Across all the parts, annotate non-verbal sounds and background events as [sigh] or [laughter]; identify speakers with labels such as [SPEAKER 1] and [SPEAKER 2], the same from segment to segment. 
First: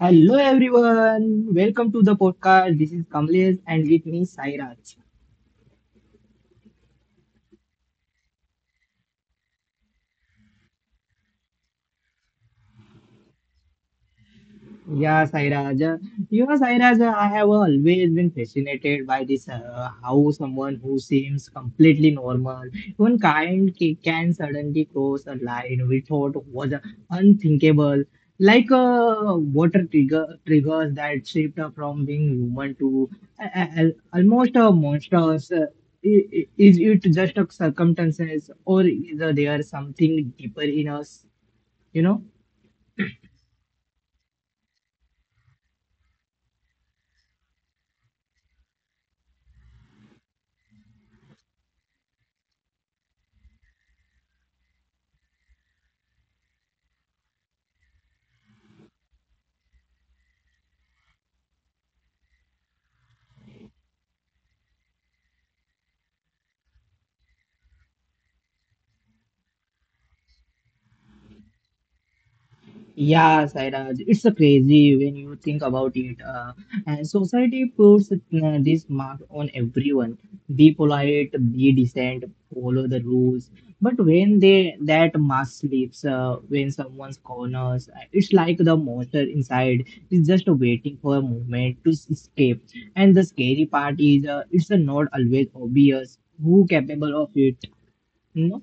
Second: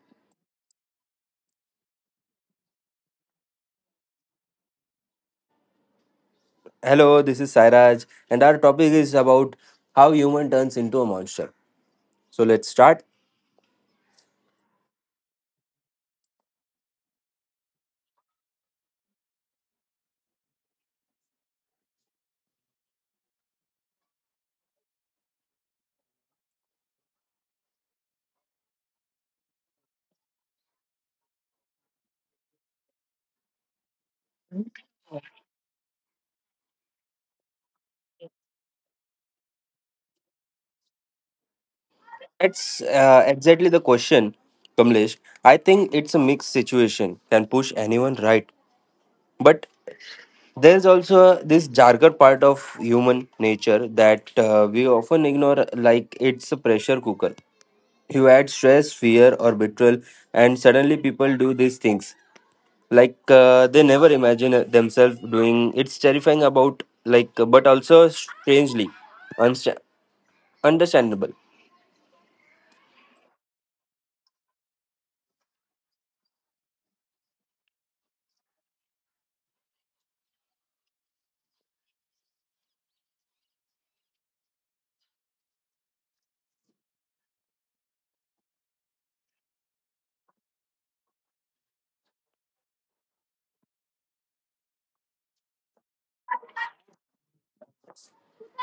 [SPEAKER 1] Hello everyone, welcome to the podcast. This is Kamlesh and with me Sairaj.
[SPEAKER 2] Hello, this is Sairaj, and our topic is about how human turns into a monster. So let's start.
[SPEAKER 1] Yeah, Sai Raja. You know, Sai, I have always been fascinated by this, how someone who seems completely normal, even kind, can suddenly cross a line we thought was unthinkable. Like, water triggers that shift from being human to, uh, uh, almost a monsters. Is it just a circumstances, or is there something deeper in us? You know?
[SPEAKER 2] That's exactly the question, Kamlesh. I think it's a mixed situation, can push anyone right. But there's also this darker part of human nature that we often ignore, like it's a pressure cooker. You add stress, fear, or betrayal, and suddenly people do these things like they never imagine themselves doing it's terrifying about like but also strangely unsta- understandable.
[SPEAKER 1] Yeah, Sairaj, it's a crazy when you think about it. And society puts, this mark on everyone. Be polite, be decent, follow the rules. But when they that mask slips, when someone's corners, it's like the monster inside is just waiting for a moment to escape. And the scary part is, it's, not always obvious who capable of it. No,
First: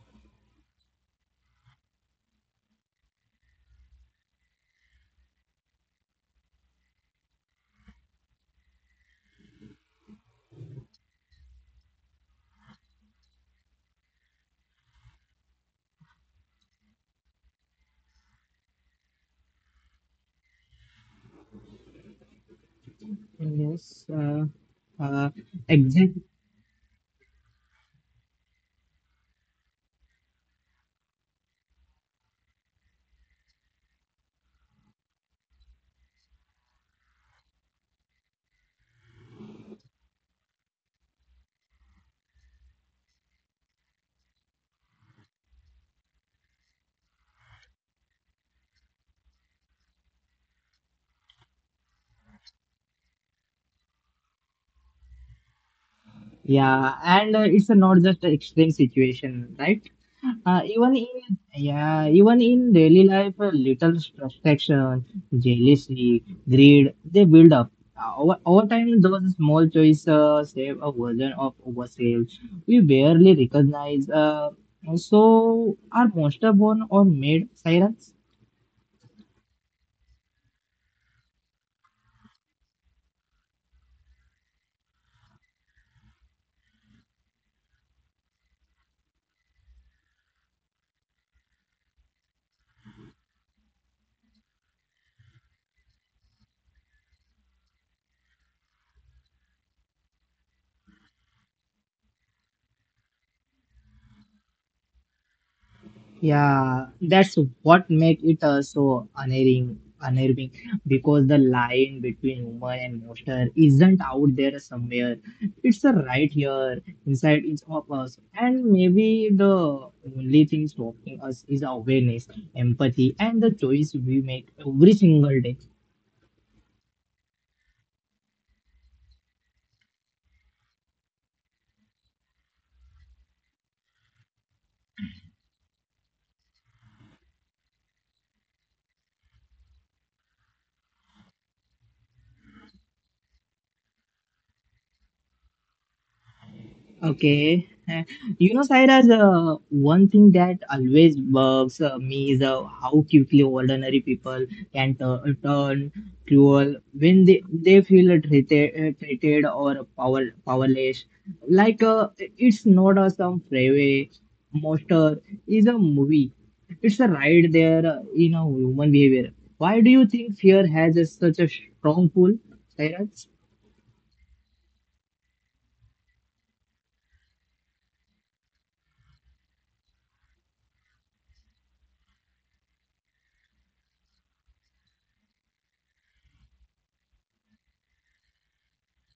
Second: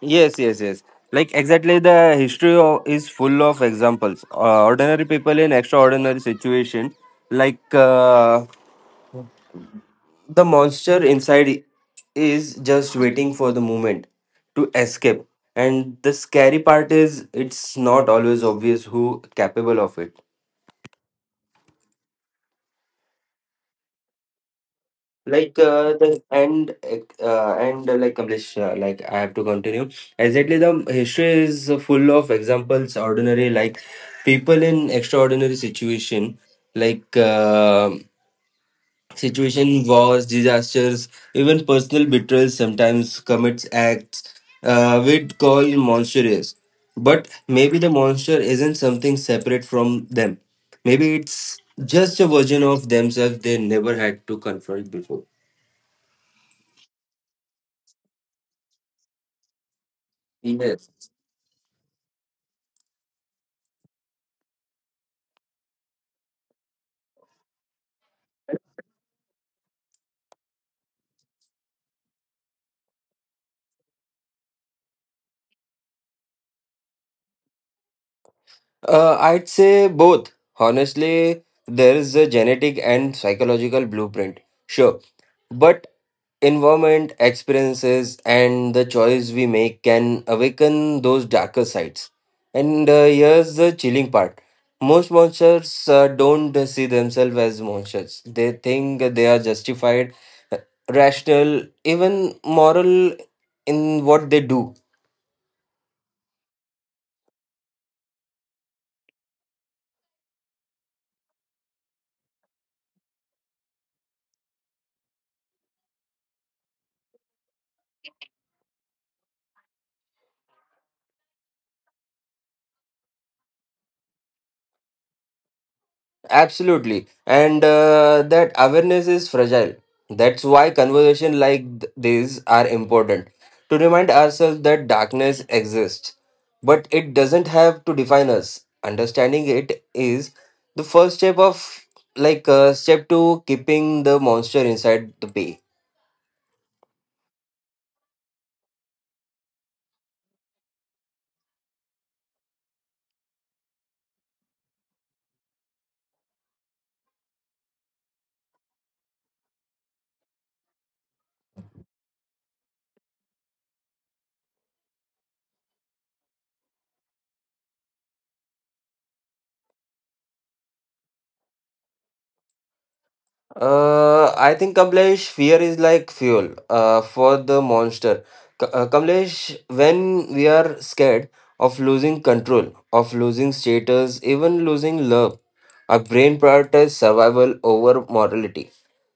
[SPEAKER 2] Yes, yes, yes, like exactly the history of, is full of examples, ordinary people in extraordinary situation like the monster inside is just waiting for the moment to escape, and the scary part is it's not always obvious who capable of it,
[SPEAKER 1] yes, uh,
[SPEAKER 2] like
[SPEAKER 1] exactly.
[SPEAKER 2] the and like Kamlesh, like I have to continue. Exactly, the history is full of examples, ordinary like people in extraordinary situation, like situation wars, disasters, even personal betrayals. Sometimes commits acts we'd call monstrous, but maybe the monster isn't something separate from them. Maybe it's just a version of themselves they never had to confront before.
[SPEAKER 1] Yeah, and it's not just an extreme situation, right?
[SPEAKER 2] Yes.
[SPEAKER 1] Even in, yeah, even in daily life, little frustration, jealousy, greed, they build up. Over time, those small choices save a version of ourselves we barely recognize. So, are monster born or made silence?
[SPEAKER 2] I'd say both. Honestly, there is a genetic and psychological blueprint. Sure. But environment, experiences, and the choice we make can awaken those darker sides. And here's the chilling part. Most monsters don't see themselves as monsters. They think they are justified, rational, even moral in what they do.
[SPEAKER 1] Yeah, that's what make it, so unnerving because the line between human and monster isn't out there somewhere. It's, right here inside each of us, and maybe the only thing stopping us is awareness, empathy, and the choice we make every single day.
[SPEAKER 2] Absolutely. And that awareness is fragile. That's why conversations like these are important to remind ourselves that darkness exists, but it doesn't have to define us. Understanding it is the first step of like step to keeping the monster inside the bay.
[SPEAKER 1] Okay. You know, Sairaj, one thing that always bugs, me is, how quickly ordinary people can turn cruel when they feel treated, treated or powerless. Like, it's not a some freeway monster, it's a movie. It's a ride there, in a human behavior. Why do you think fear has a, such a strong pull, Sairaj?
[SPEAKER 2] I think Kamlesh, fear is like fuel for the monster. Kamlesh, when we are scared of losing control, of losing status, even losing love, our brain prioritizes survival over morality.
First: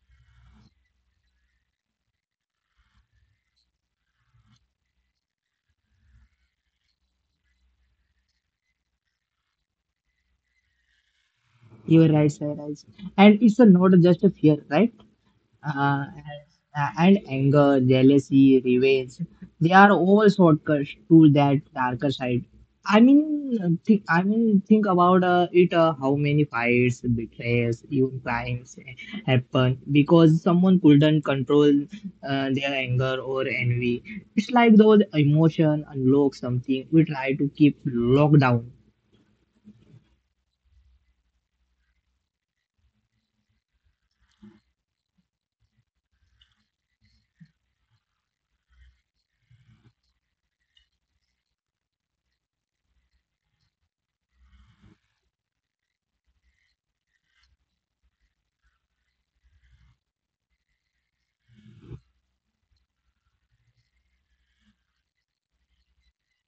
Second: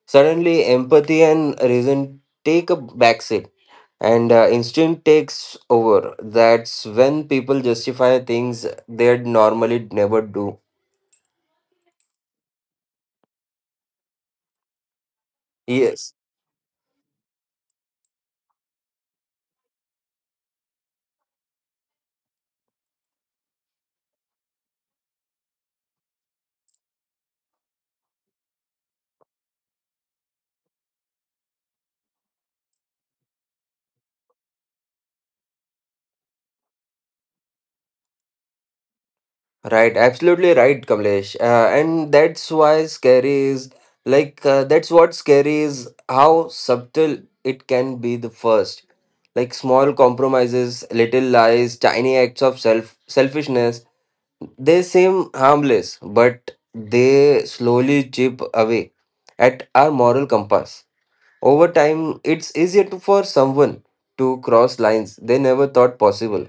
[SPEAKER 2] Suddenly, empathy and reason take a backseat, and instinct takes over. That's when people justify things they'd normally never do.
[SPEAKER 1] You're right, Sairaj. And it's a, not just a fear, right?
[SPEAKER 2] Yes.
[SPEAKER 1] And anger, jealousy, revenge. They are all shortcuts to that darker side. I mean, think about it. How many fights, betrayals, even crimes happen because someone couldn't control their anger or envy. It's like those emotion unlock something we try to keep locked down.
[SPEAKER 2] Right, absolutely right, Kamlesh. And that's why scary is like that's what scary is how subtle it can be the first. Like small compromises, little lies, tiny acts of selfishness, they seem harmless, but they slowly chip away at our moral compass. Over time, it's easier to, for someone to cross lines they never thought possible.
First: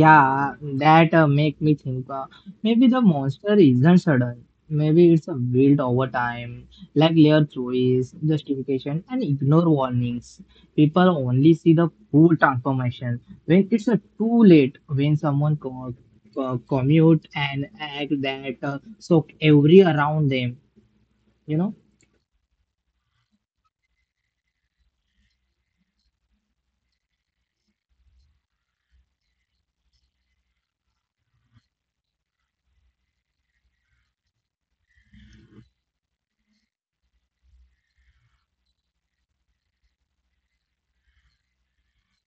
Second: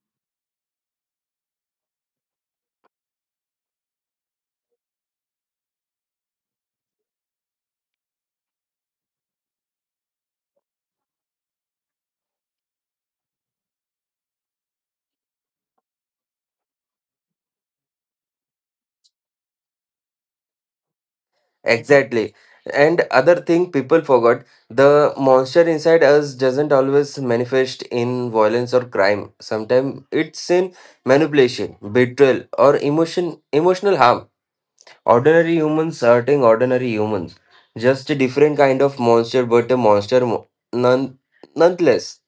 [SPEAKER 1] Yeah, that make me think. Maybe the monster isn't sudden. Maybe it's a built over time, like layer choice, justification, and ignore warnings. People only see the full transformation when it's, too late. When someone commute and act that soak every around them, you know.
[SPEAKER 2] Exactly. And other thing people forgot, the monster inside us doesn't always manifest in violence or crime. Sometimes it's in manipulation, betrayal, or emotional harm. Ordinary humans hurting ordinary humans. Just a different kind of monster, but a monster mo- none nonetheless.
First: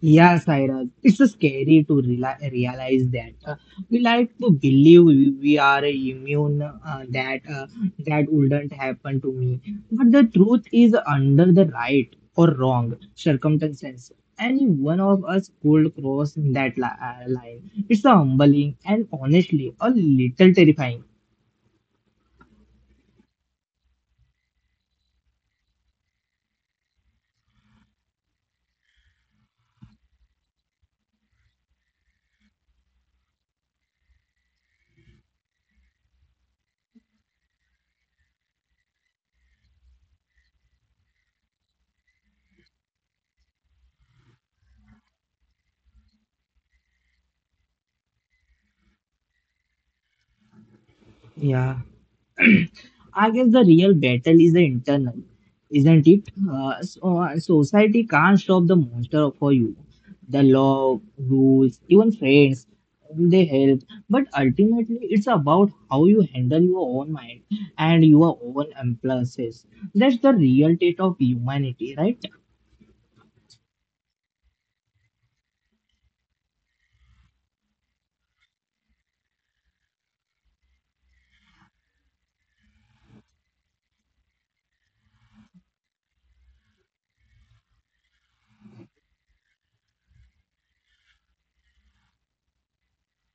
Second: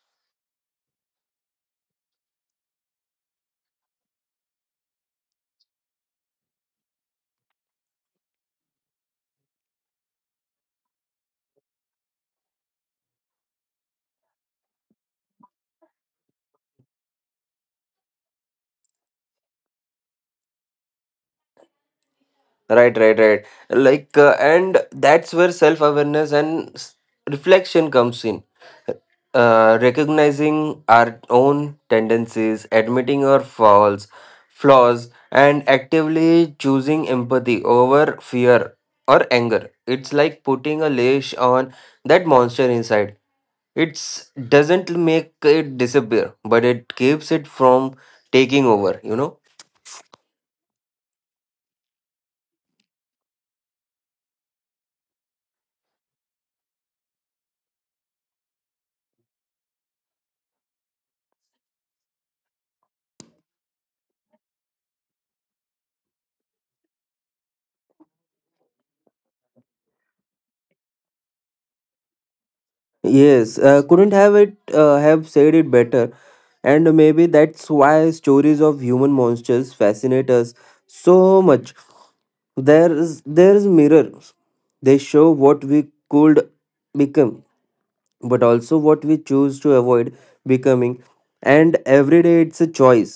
[SPEAKER 1] Yeah, Sairaj, it's so scary to realize that, we like to believe we are immune, that wouldn't happen to me. But the truth is, under the right or wrong circumstances, any one of us could cross that li line. It's a humbling and honestly a little terrifying.
[SPEAKER 2] Right, right, right. Like, and that's where self awareness and reflection comes in, recognizing our own tendencies, admitting our faults, flaws, and actively choosing empathy over fear or anger. It's like putting a leash on that monster inside. It doesn't make it disappear, but it keeps it from taking over, you know?
[SPEAKER 1] Yeah. I guess the real battle is the internal, isn't it? Society can't stop the monster for you. The law, rules, even friends, they help. But ultimately, it's about how you handle your own mind and your own impulses. That's the real state of humanity, right?
[SPEAKER 2] Yes, couldn't have said it better, and maybe that's why stories of human monsters fascinate us so much. There is mirrors, they show what we could become, but also what we choose to avoid becoming, and every day it's a choice.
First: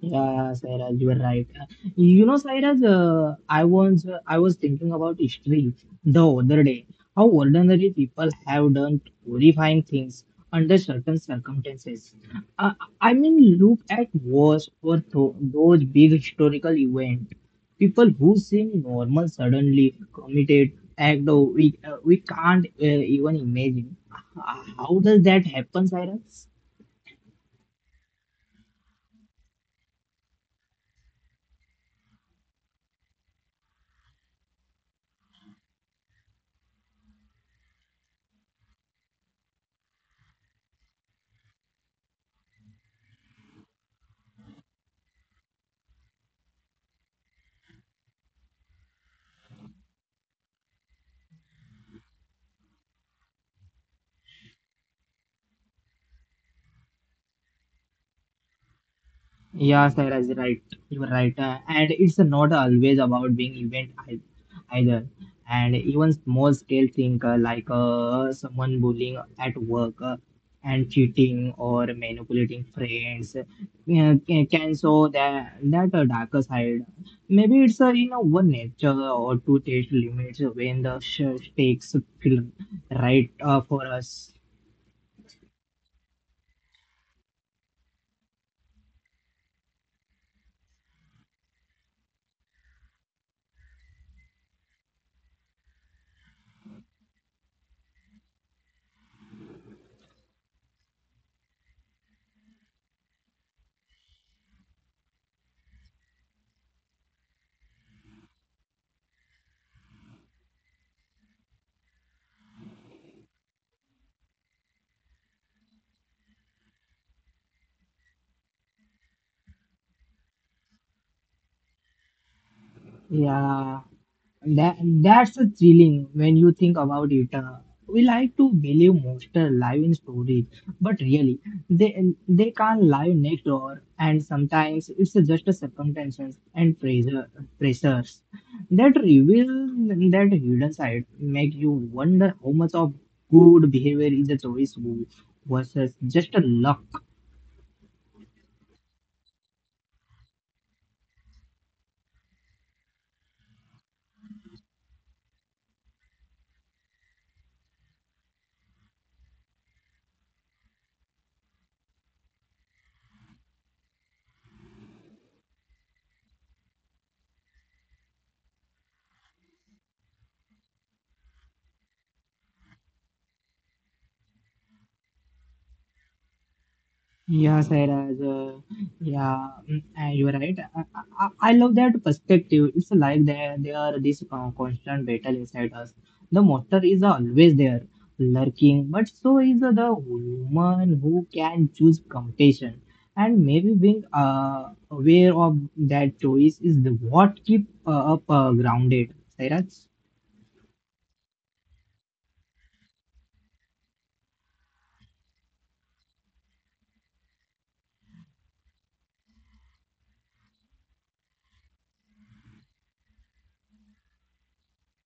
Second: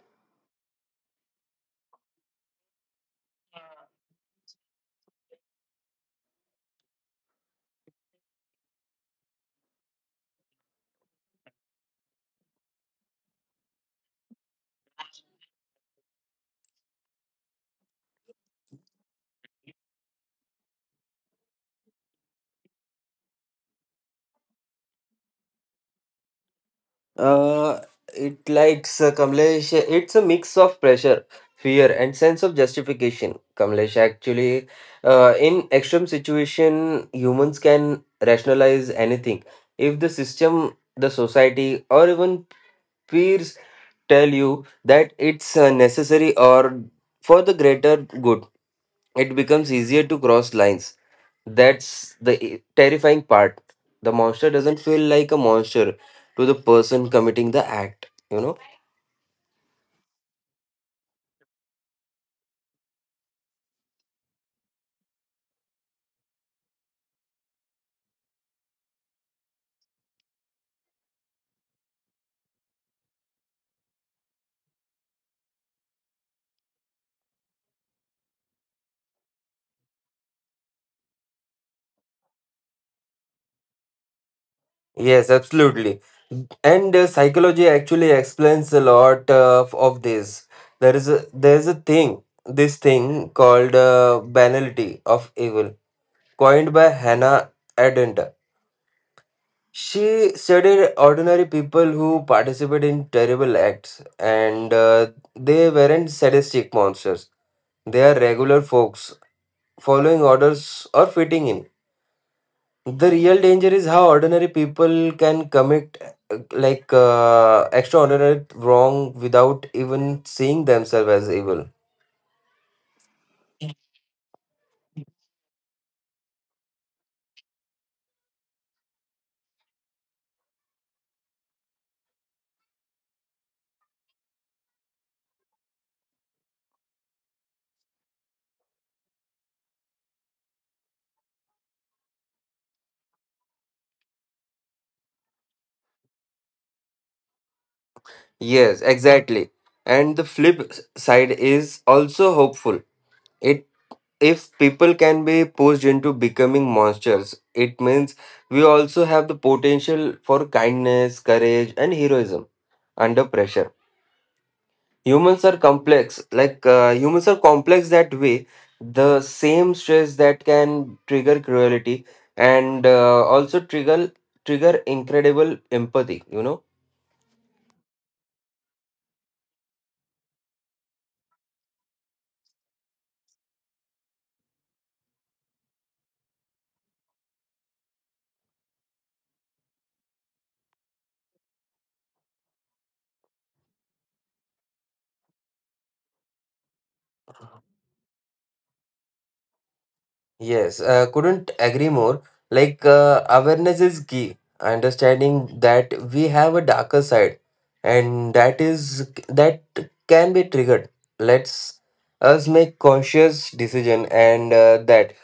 [SPEAKER 1] Yeah, Sairaj, you are right. You know, Sairaj, I was thinking about history the other day. How ordinary people have done horrifying things under certain circumstances. Uh, I mean, look at wars or th those big historical events. People who seem normal suddenly committed act of we can't even imagine. How does that happen, Cyrus?
[SPEAKER 2] Uh it likes Kamlesh, it's a mix of pressure, fear and sense of justification, Kamlesh. Actually, in extreme situation humans can rationalize anything if the system, the society, or even peers tell you that it's necessary or for the greater good, it becomes easier to cross lines. That's the terrifying part. The monster doesn't feel like a monster to the person committing the act, you know?
[SPEAKER 1] Yeah, Sairaj, right. You're right. And it's not always about being either. And even small scale things, someone bullying at work, and cheating or manipulating friends, can show that darker side. Maybe it's, in a one nature or to test limits when the stakes feel right, for us.
[SPEAKER 2] Yes, absolutely. And psychology actually explains a lot of this. There is a thing, this thing called banality of evil, coined by Hannah Arendt. She studied ordinary people who participated in terrible acts, and they weren't sadistic monsters. They are regular folks following orders or fitting in. The real danger is how ordinary people can commit extraordinary wrong without even seeing themselves as evil.
[SPEAKER 1] Yeah. That that's a thrilling when you think about it. We like to believe monsters live in stories, but really they can't live next door, and sometimes it's just a circumstances and pressures that reveal that hidden side. Make you wonder how much of good behavior is a choice versus just a luck.
[SPEAKER 2] Yes, exactly. And the flip side is also hopeful. It. If people can be pushed into becoming monsters, it means we also have the potential for kindness, courage, and heroism under pressure. Humans are complex, like humans are complex that way. The same stress that can trigger cruelty and also trigger incredible empathy. You know.
[SPEAKER 1] Yeah, Sairaj. Yeah, you're right. I love that perspective. It's like there are this, constant battle inside us. The monster is always there, lurking, but so is the woman who can choose competition. And maybe being, aware of that choice is the what keep up grounded, Sairaj.
[SPEAKER 2] Yes, couldn't agree more. Like, awareness is key. Understanding that we have a darker side, and that is that can be triggered. Let's us make conscious decision, and that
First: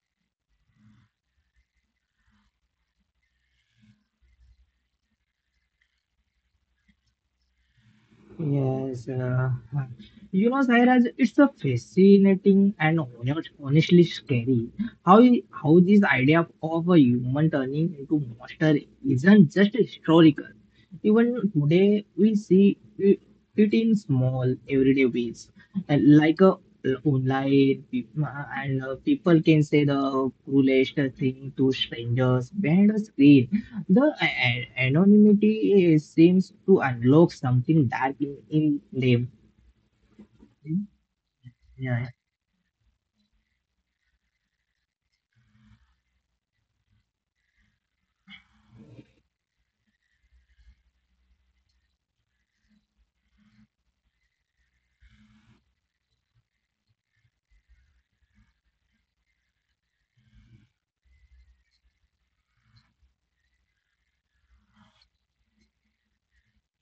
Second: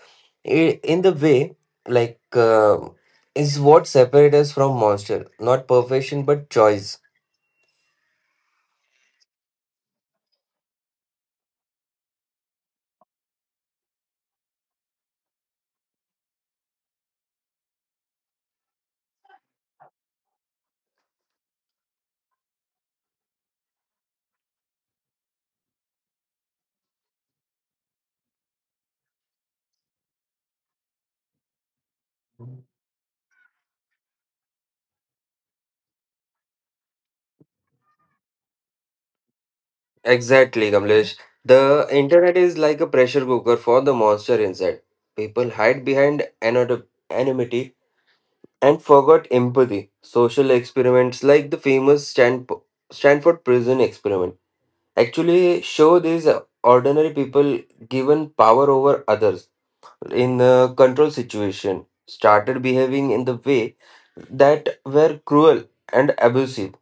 [SPEAKER 2] in the way like is what separates us from monster. Not perfection, but choice.
[SPEAKER 1] Yes, you know, Sairaj, it's a fascinating and honestly scary how how this idea of a human turning into monster isn't just historical. Even today, we see it in small everyday ways, and like a online peop- and people can say the cruelest thing to strangers behind a screen the anonymity seems to unlock something dark in them.
[SPEAKER 2] Exactly, Kamlesh. The
[SPEAKER 1] Yeah.
[SPEAKER 2] internet is like a pressure cooker for the monster inside. People hide behind anonymity and forgot empathy. Social experiments like the famous Stanford prison experiment actually show these ordinary people given power over others in a control situation started behaving in the way that were cruel and abusive,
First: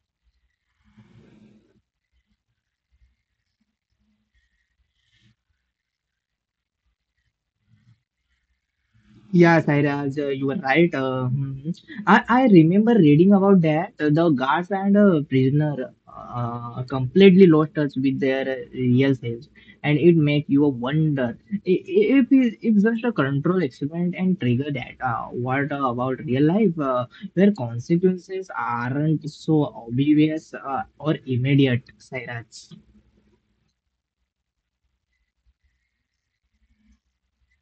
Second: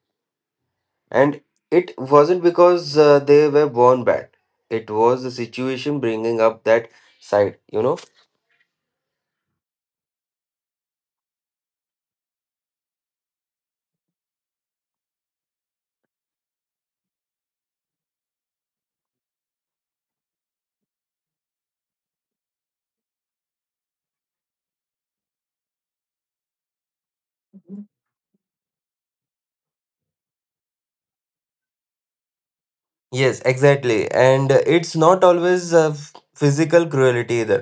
[SPEAKER 2] and it wasn't because they were born bad, it was the situation bringing up that side, you know.
[SPEAKER 1] Yeah, Sairaj, you were right. Mhm. I remember reading about that. The guards and prisoner completely lost touch with their real selves, and it make you wonder if just a control experiment and trigger that. What about real life, where consequences aren't so obvious, or immediate, Sairaj?
[SPEAKER 2] Yes, exactly. And it's not always physical cruelty either.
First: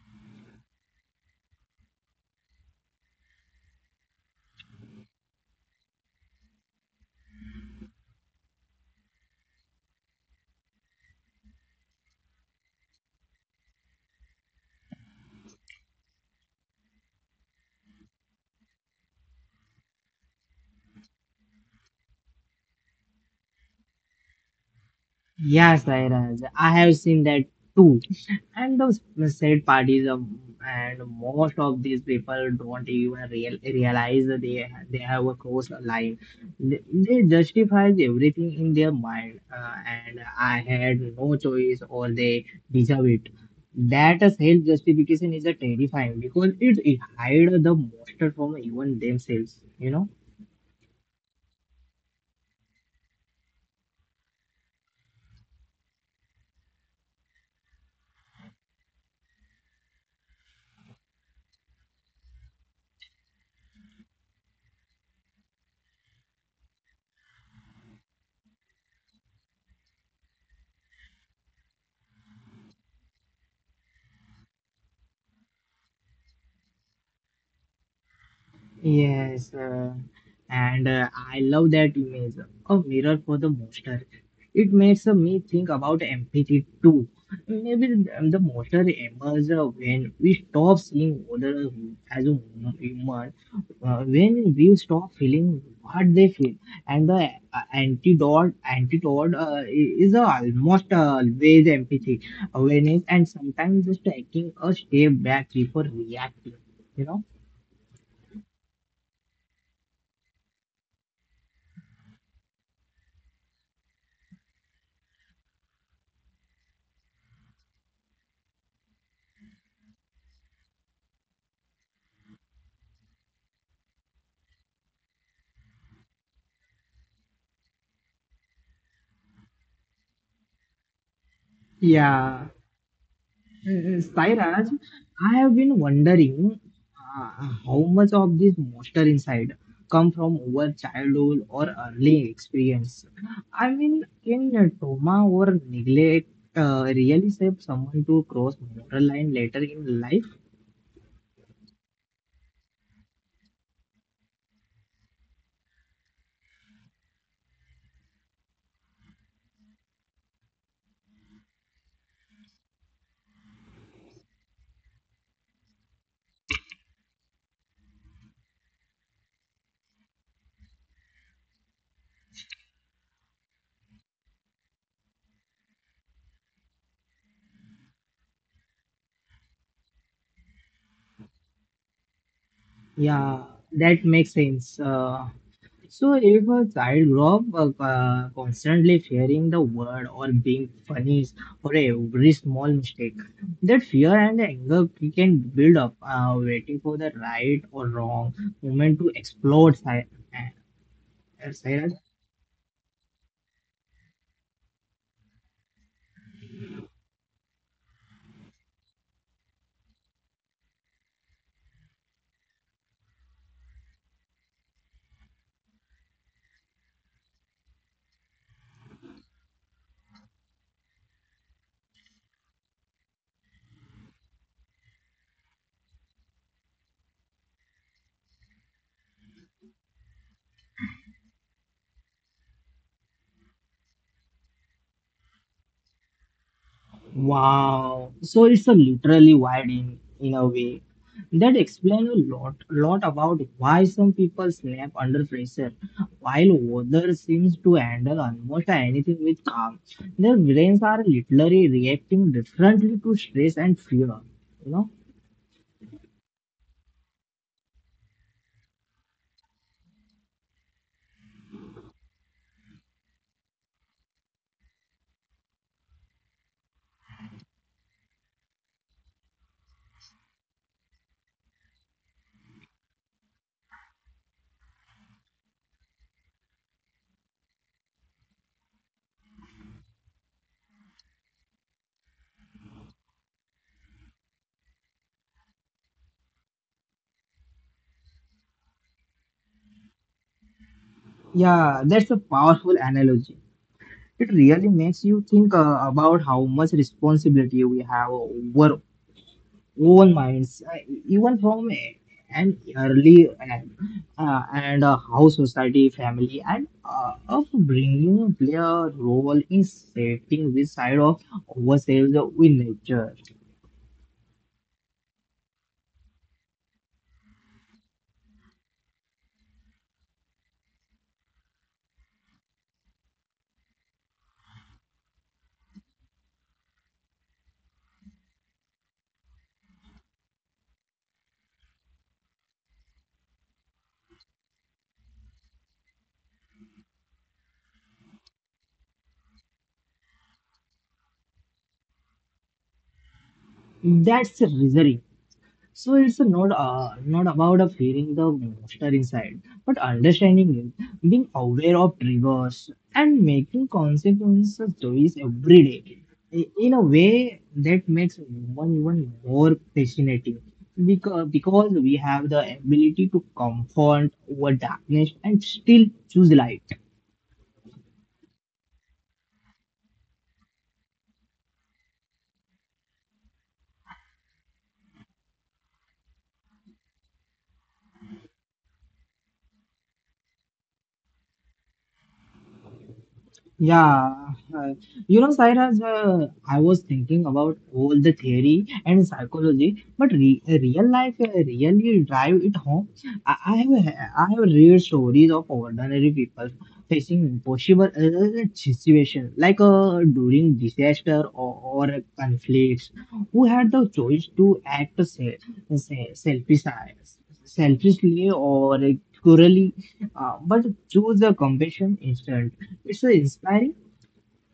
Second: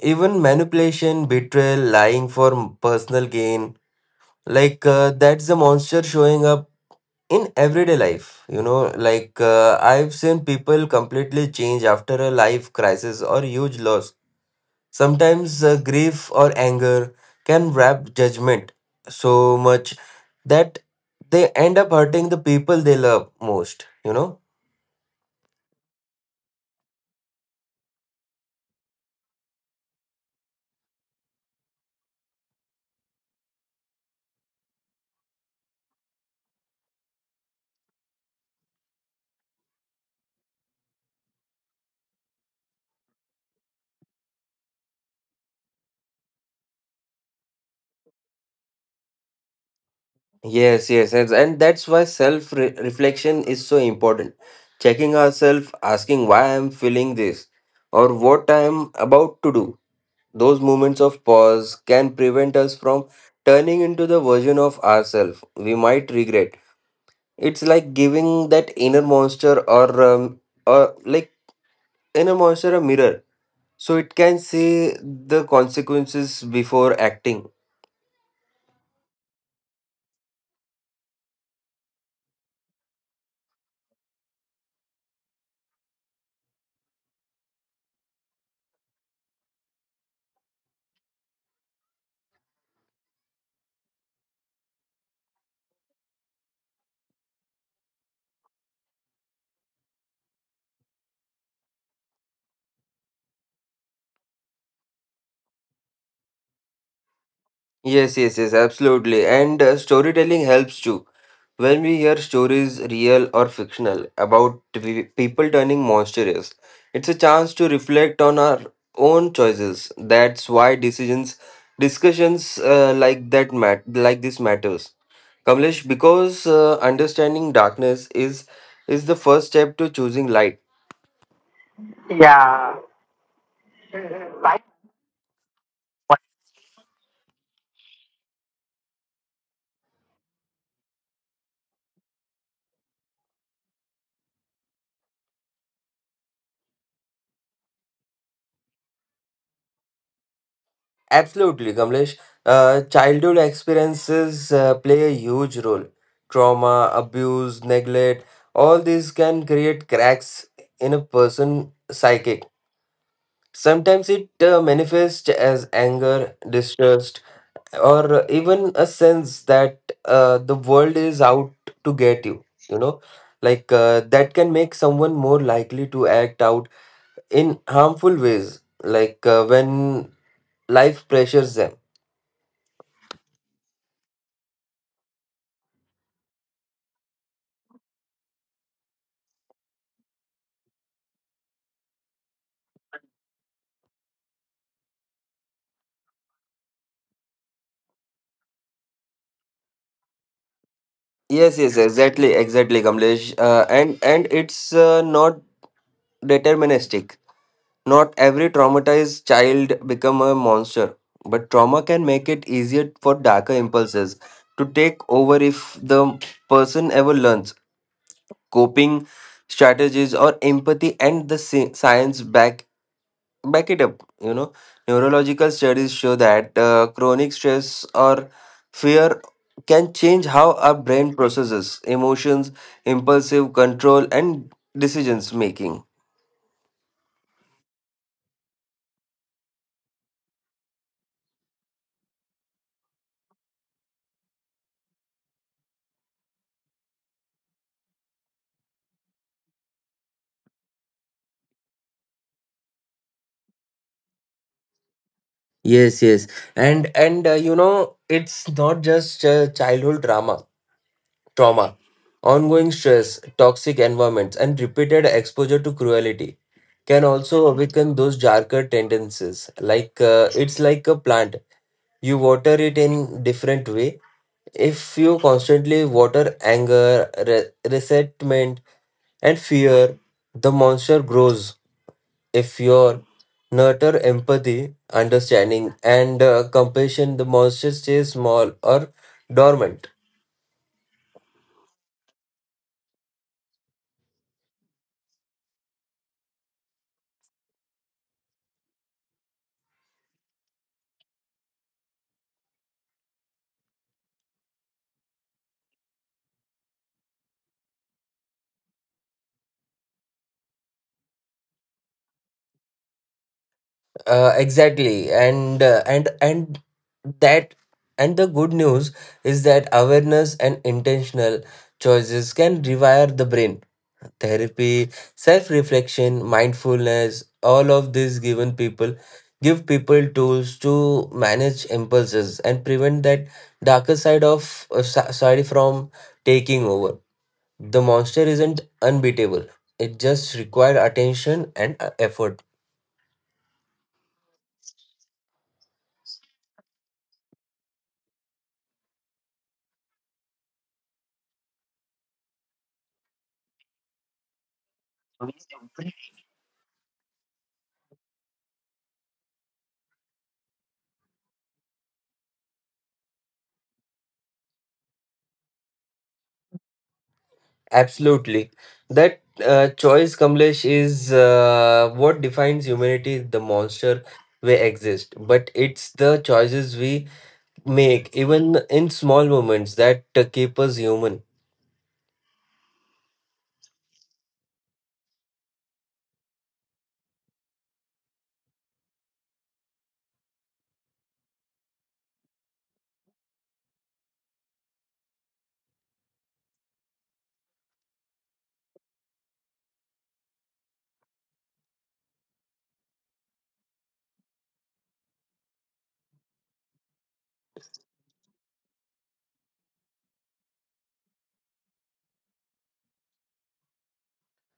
[SPEAKER 2] Even manipulation, betrayal, lying for personal gain, like that's the monster showing up in everyday life. You know, like I've seen people completely change after a life crisis or huge loss. Sometimes grief or anger can wrap judgment so much that they end up hurting the people they love most, you know.
[SPEAKER 1] Yes, Sairaj, I have seen that too. And those said parties of and most of these people don't even realize that they have a crossed line. They justify everything in their mind, and I had no choice or they deserve it. That self justification is a terrifying because it hides the monster from even themselves. You know.
[SPEAKER 2] Yes, yes, yes. And that's why self reflection is so important. Checking ourselves, asking why I'm feeling this or what I'm about to do. Those moments of pause can prevent us from turning into the version of ourselves we might regret. It's like giving that inner monster or, or like inner monster a mirror so it can see the consequences before acting.
[SPEAKER 1] Yes, and I love that image, a mirror for the monster. It makes me think about empathy too. Maybe the monster emerges, when we stop seeing other as a human, when we stop feeling what they feel, and the antidote is, almost always empathy, awareness, and sometimes just taking a step back before reacting. You know?
[SPEAKER 2] Yes, yes, yes, absolutely. And storytelling helps too. When we hear stories, real or fictional, about people turning monstrous, it's a chance to reflect on our own choices. That's why discussions like like this matters. Kamlesh, because understanding darkness is the first step to choosing light.
[SPEAKER 1] Yeah. Sairaj, I have been wondering, uh, how much of this monster inside come from our childhood or early experience. I mean, can trauma or neglect, really shape someone to cross moral line later in life?
[SPEAKER 2] Absolutely, Kamlesh. Childhood experiences play a huge role. Trauma, abuse, neglect, all these can create cracks in a person's psyche. Sometimes it manifests as anger, distrust, or even a sense that the world is out to get you. You know, like that can make someone more likely to act out in harmful ways, like when life pressures them.
[SPEAKER 1] Yeah, that makes sense. So, if a child grow up, constantly fearing the word or being punished for every small mistake, that fear and anger can build up, waiting for the right or wrong moment to explode uh,
[SPEAKER 2] Yes, yes, exactly, exactly, Kamlesh. And it's not deterministic. Not every traumatized child become a monster, but trauma can make it easier for darker impulses to take over if the person ever learns coping strategies or empathy. And the science back it up, you know. Neurological studies show that chronic stress or fear can change how our brain processes emotions, impulsive control, and decisions making.
[SPEAKER 1] Wow. So it's a literally wide in a way. That explains a lot about why some people snap under pressure, while others seems to handle almost anything with calm. Their brains are literally reacting differently to stress and fear. You know?
[SPEAKER 2] Yes, yes, and you know it's not just childhood trauma, ongoing stress, toxic environments, and repeated exposure to cruelty can also awaken those darker tendencies. Like it's like a plant, you water it in different way. If you constantly water anger, resentment and fear, the monster grows. If you nurture empathy, understanding and compassion, the monster stays small or dormant.
[SPEAKER 1] Yeah, that's a powerful analogy. It really makes you think, about how much responsibility we have over own minds, even from an early and, how society, family, and, of bringing play a role in shaping which side of ourselves we nature.
[SPEAKER 2] Exactly, and that and the good news is that awareness and intentional choices can rewire the brain. Therapy, self-reflection, mindfulness, all of these give people tools to manage impulses and prevent that darker side of side from taking over. The monster isn't unbeatable. It just requires attention and effort.
[SPEAKER 1] That's reasoning. So it's not about of fearing the monster inside, but understanding it, being aware of triggers, and making consequences choice every day in a way that makes one even more fascinating. Because we have the ability to confront our darkness and still choose light.
[SPEAKER 2] Absolutely. That choice, Kamlesh, is what defines humanity. The monster we exist, but it's the choices we make, even in small moments, that keep us human.
[SPEAKER 1] Yeah, uh, you know, Cyrus, I was thinking about all the theory and psychology, but re real life really drive it home. I have read stories of ordinary people facing impossible, situation, like, during disaster or conflicts, who had the choice to act se se selfish, selfishly or cruelly, but choose the compassion instead. It's so inspiring.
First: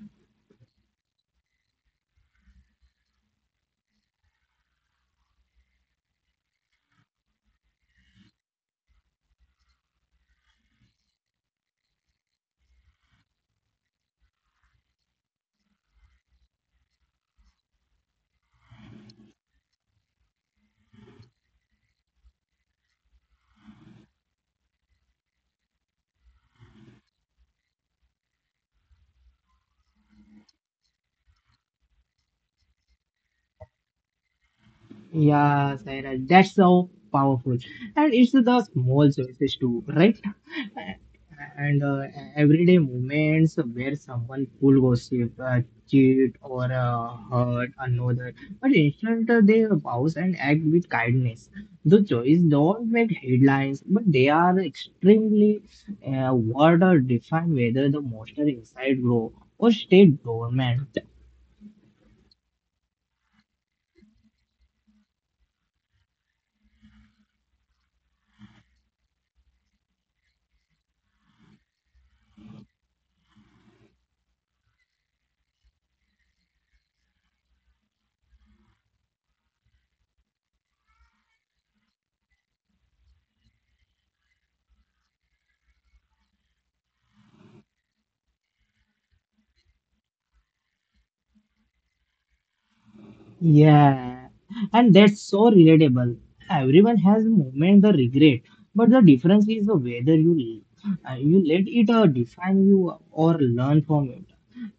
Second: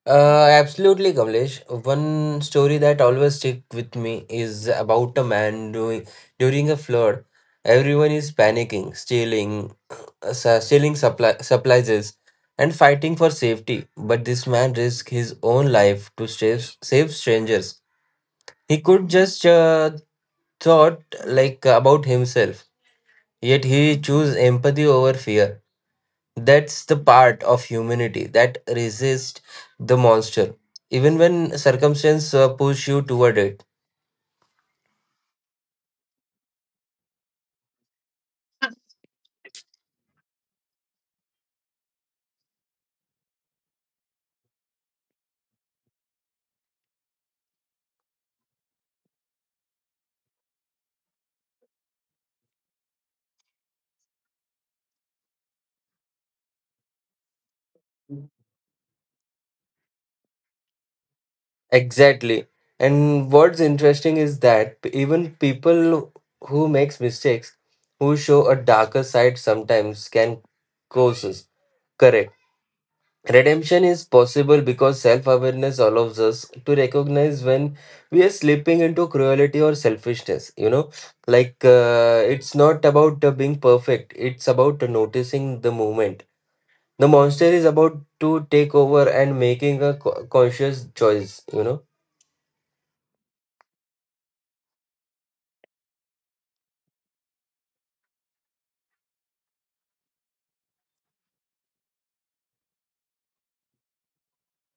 [SPEAKER 2] Absolutely, Kamlesh. One story that always stick with me is about a man doing during a flood. Everyone is panicking, stealing, stealing supplies, and fighting for safety. But this man risked his own life to save strangers. He could just thought like about himself, yet he chose empathy over fear. That's the part of humanity that resists the monster, even when circumstance push you toward it.
[SPEAKER 1] Yeah, Saira, that's so powerful. And it's the small choices too, right? And everyday moments where someone full gossip, cheat, or hurt another, but instead, they pause and act with kindness. The choice don't make headlines, but they are extremely, what or define whether the monster inside grow or stay dormant.
[SPEAKER 2] Exactly. And what's interesting is that even people who makes mistakes, who show a darker side sometimes can cause. Correct. Redemption is possible because self-awareness allows us to recognize when we are slipping into cruelty or selfishness. You know, like it's not about being perfect. It's about noticing the moment. The monster is about to take over and making a conscious choice. You know.
[SPEAKER 1] Yeah, and that's so relatable. Everyone has moment the regret, but the difference is whether you let it, define you or learn from it.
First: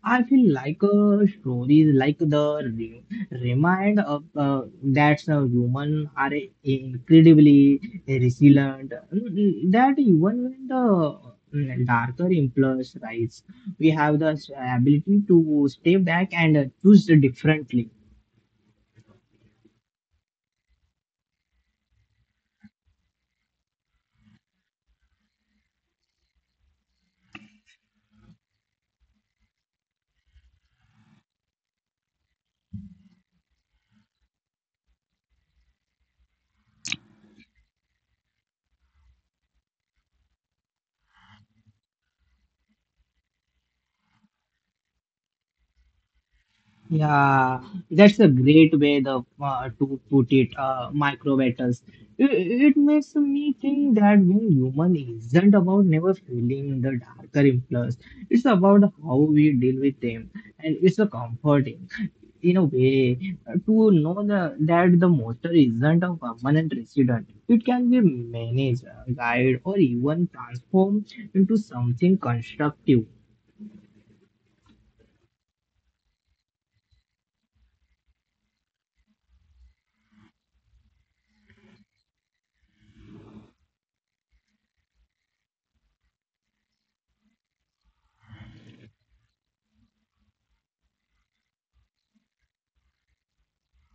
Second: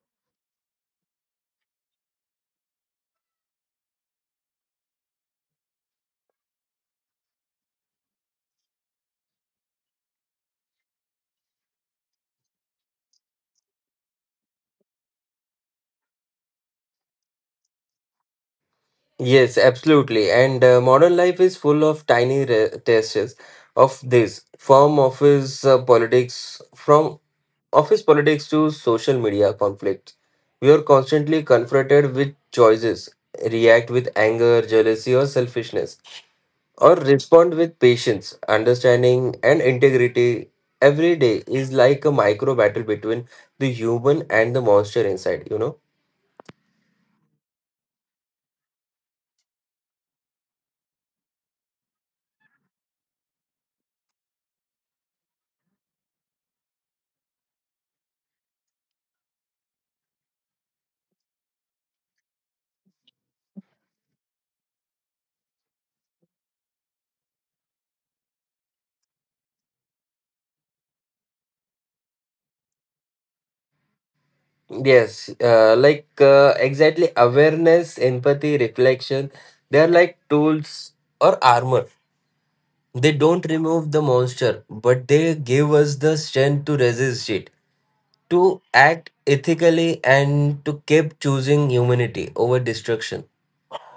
[SPEAKER 1] I feel like, stories like the remind of, that, human are incredibly resilient. That even when the darker impulse rise, we have the ability to stay back and, choose differently.
[SPEAKER 2] Yes, absolutely. And modern life is full of tiny tests of this from office politics to social media conflicts. We are constantly confronted with choices, react with anger, jealousy, or selfishness, or respond with patience, understanding, and integrity. Every day is like a micro battle between the human and the monster inside, you know.
[SPEAKER 1] Yeah, that's a great way to put it, micro battles. It makes me think that being human isn't about never feeling the darker impulse. It's about how we deal with them, and it's a comforting, in a way, to know that the monster isn't a permanent resident. It can be managed, guided, or even transformed into something constructive.
[SPEAKER 2] Yes, exactly awareness, empathy, reflection, they are like tools or armor. They don't remove the monster, but they give us the strength to resist it, to act ethically, and to keep choosing humanity over destruction.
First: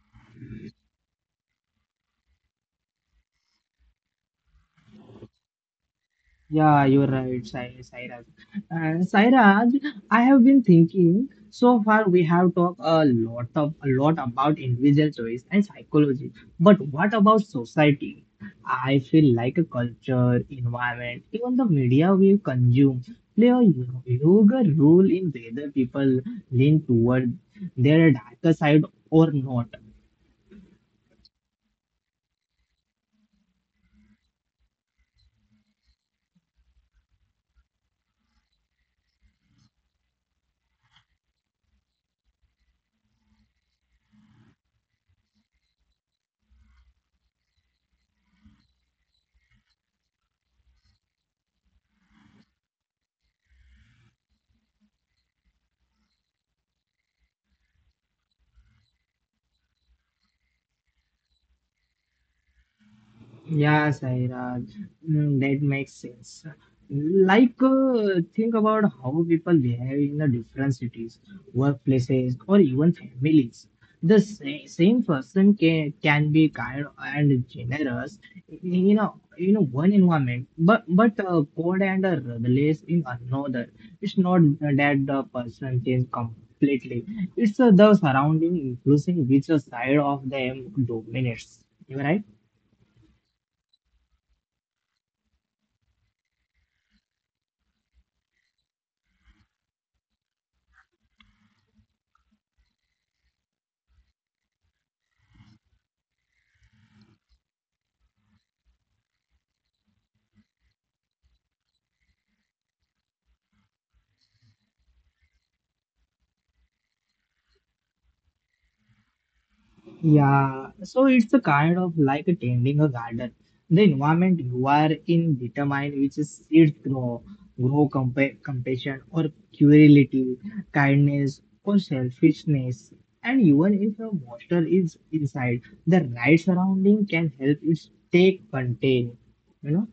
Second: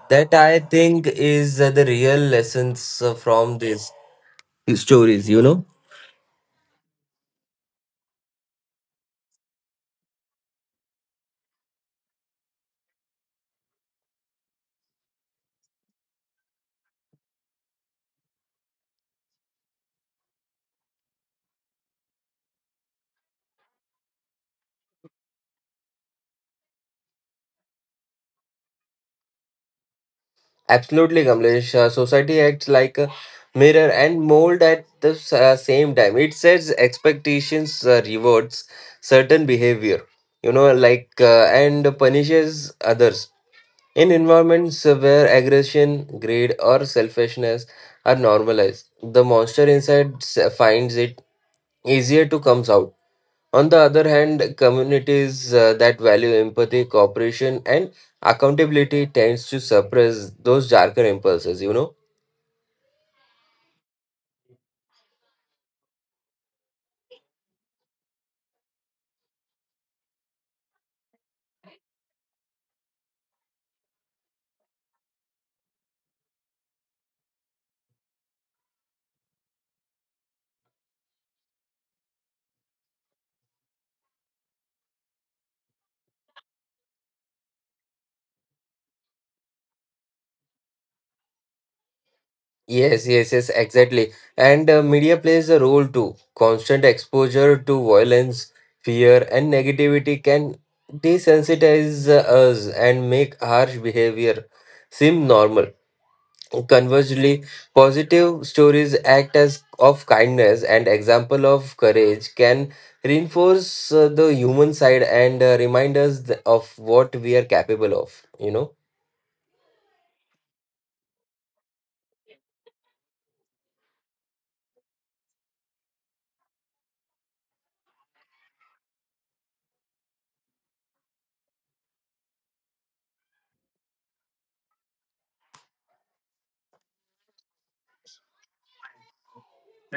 [SPEAKER 2] That I think is the real lessons from these stories, you know.
[SPEAKER 1] Yeah, you're right, Sairaj. And Sairaj, I have been thinking so far we have talked a lot about individual choice and psychology, but what about society? I feel like a culture, environment, even the media we consume play a huge role in whether people lean toward their darker side or not.
[SPEAKER 2] Absolutely, Kamlesh. Society acts like a mirror and mold at the same time. It sets expectations, rewards certain behavior, you know, and punishes others. In environments where aggression, greed, or selfishness are normalized, the monster inside finds it easier to come out. On the other hand, communities that value empathy, cooperation, and accountability tends to suppress those darker impulses, you know?
[SPEAKER 1] Yeah, Sairaj, that makes sense. Like, think about how people behave in the different cities, workplaces, or even families. The same person can be kind and generous in in a, in a one environment, but cold and rebellious in another. It's not that the person changed completely. It's the surrounding influencing which side of them dominates. Am I right?
[SPEAKER 2] Yes, yes, yes, exactly. And media plays a role too. Constant exposure to violence, fear, and negativity can desensitize us and make harsh behavior seem normal. Conversely, positive stories act as of kindness and example of courage can reinforce the human side and remind us of what we are capable of, you know.
[SPEAKER 1] Yeah, so it's a kind of like tending a garden. The environment you are in determine which seeds grow, compassion or curiosity, kindness or selfishness. And even if a monster is inside, the right surrounding can help it stay contained. You know?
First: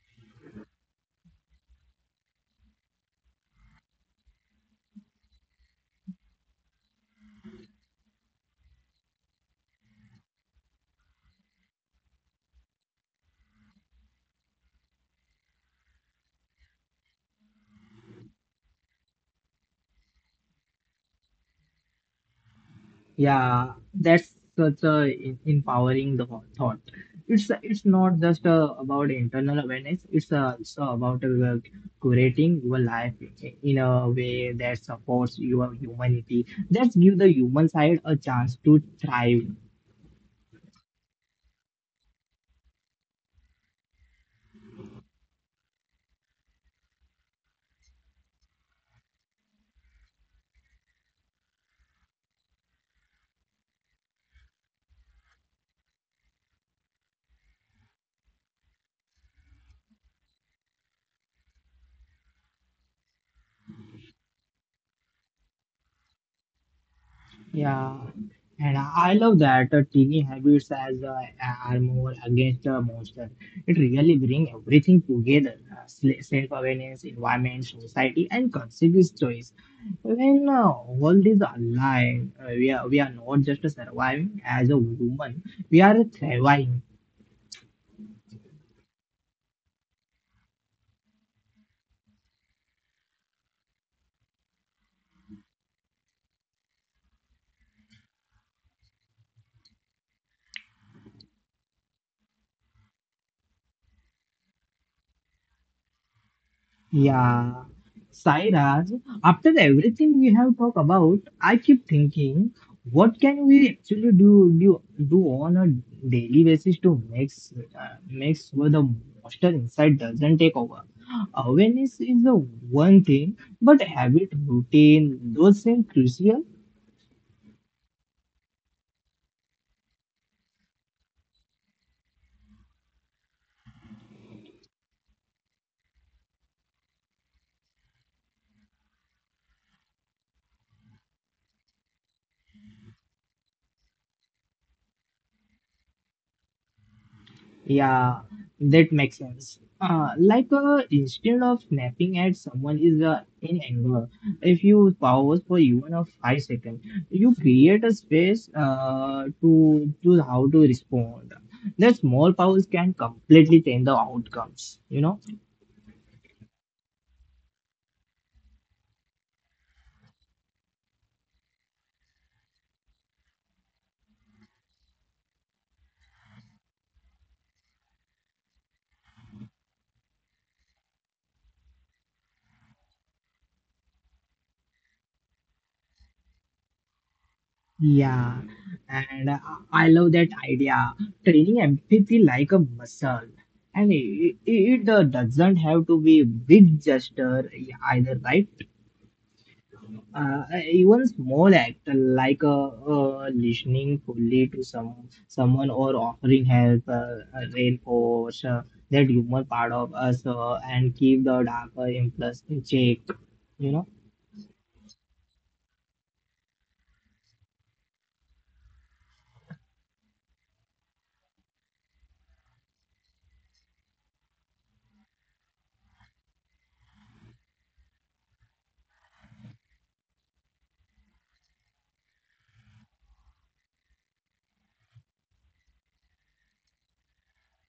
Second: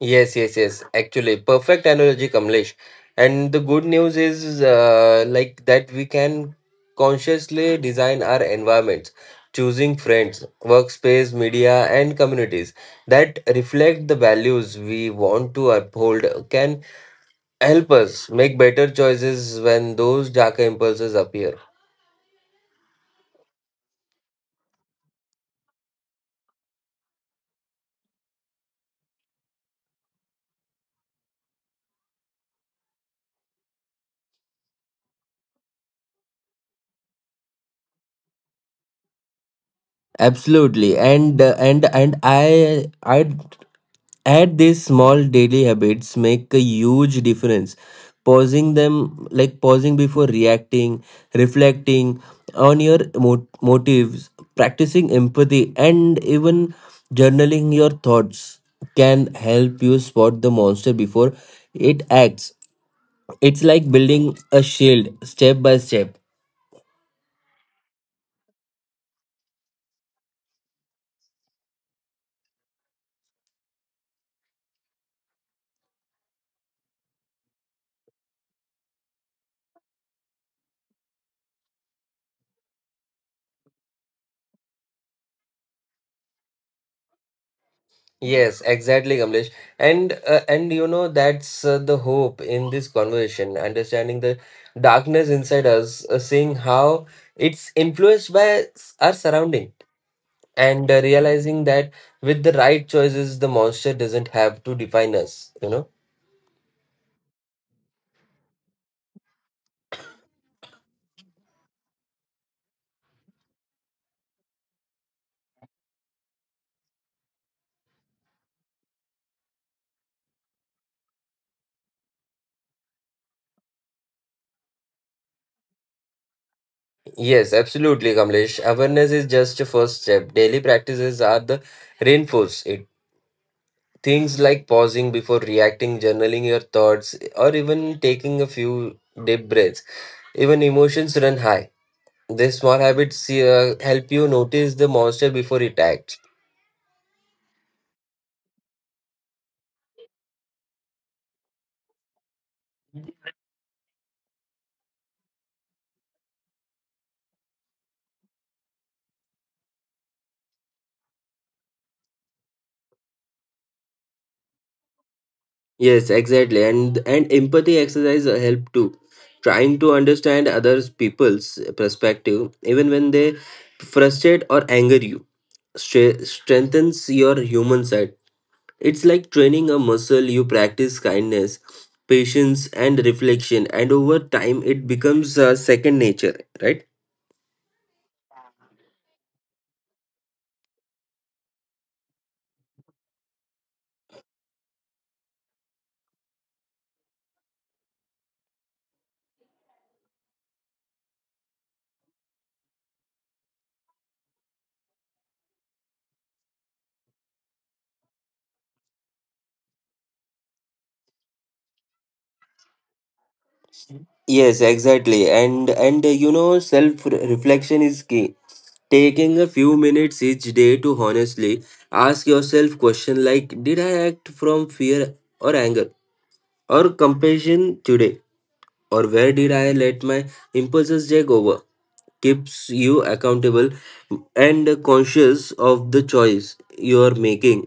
[SPEAKER 2] Yes, yes, yes. Actually, perfect analogy, Kamlesh. And the good news is that we can consciously design our environments, choosing friends, workspace, media, and communities that reflect the values we want to uphold can help us make better choices when those darker impulses appear.
[SPEAKER 1] Yeah, that's such a empowering the whole thought. It's not just about internal awareness. It's also about curating your life in a way that supports your humanity. That give the human side a chance to thrive.
[SPEAKER 2] Absolutely, and I add these small daily habits make a huge difference. Pausing them, like pausing before reacting, reflecting on your motives, practicing empathy, and even journaling your thoughts can help you spot the monster before it acts. It's like building a shield step by step.
[SPEAKER 1] Yeah, and I love that teeny habits as are more against the monster. It really brings everything together: self awareness, environment, society, and conscious choice. When all these align, we are not just surviving as a human; we are thriving.
[SPEAKER 2] Yes, exactly, Kamlesh. And you know that's the hope in this conversation, understanding the darkness inside us, seeing how it's influenced by our surrounding, and realizing that with the right choices, the monster doesn't have to define us. You know.
[SPEAKER 1] Yeah, Sairaj, after everything we have talked about, I keep thinking, what can we actually do on a daily basis to make sure the monster inside doesn't take over? Awareness is the one thing, but habit, routine, those seem crucial.
[SPEAKER 2] Yes, absolutely, Kamlesh. Awareness is just a first step. Daily practices are the reinforce it. Things like pausing before reacting, journaling your thoughts, or even taking a few deep breaths. Even emotions run high. These small habits help you notice the monster before it acts.
[SPEAKER 1] Yeah, that makes sense. Like, instead of snapping at someone is in anger, if you pause for even a 5 second, you create a space to choose how to respond. That small pause can completely change the outcomes. You know.
[SPEAKER 2] Yes, exactly. And empathy exercise help too. Trying to understand others people's perspective, even when they frustrate or anger you, strengthens your human side. It's like training a muscle. You practice kindness, patience, and reflection, and over time, it becomes second nature. Right.
[SPEAKER 1] Yeah, and I love that idea. Training empathy like a muscle. And it doesn't have to be big gesture either, right? Even small act like listening fully to someone or offering help reinforce that human part of us and keep the darker impulse in check you know
[SPEAKER 2] Yes, exactly. And you know, self-reflection is key. Taking a few minutes each day to honestly ask yourself question like did I act from fear or anger or compassion today, or where did I let my impulses take over, keeps you accountable and conscious of the choice you are making.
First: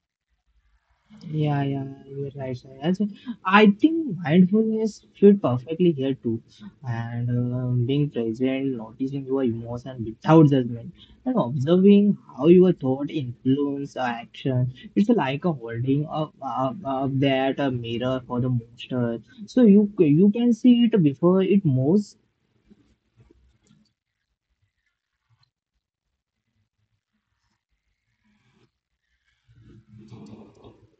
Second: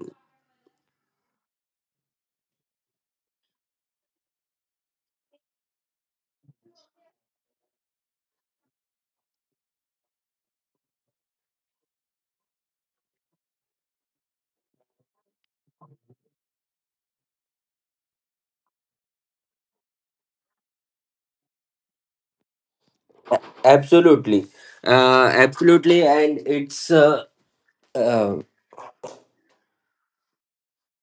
[SPEAKER 1] Yeah, yeah, you're right, sir. As in, I think mindfulness fit perfectly here too, and being present, noticing your emotion without judgment, and observing how your thought influence our action. It's like a holding up that a mirror for the monster, so you can see it before it moves.
[SPEAKER 2] Absolutely. Absolutely and it's uh,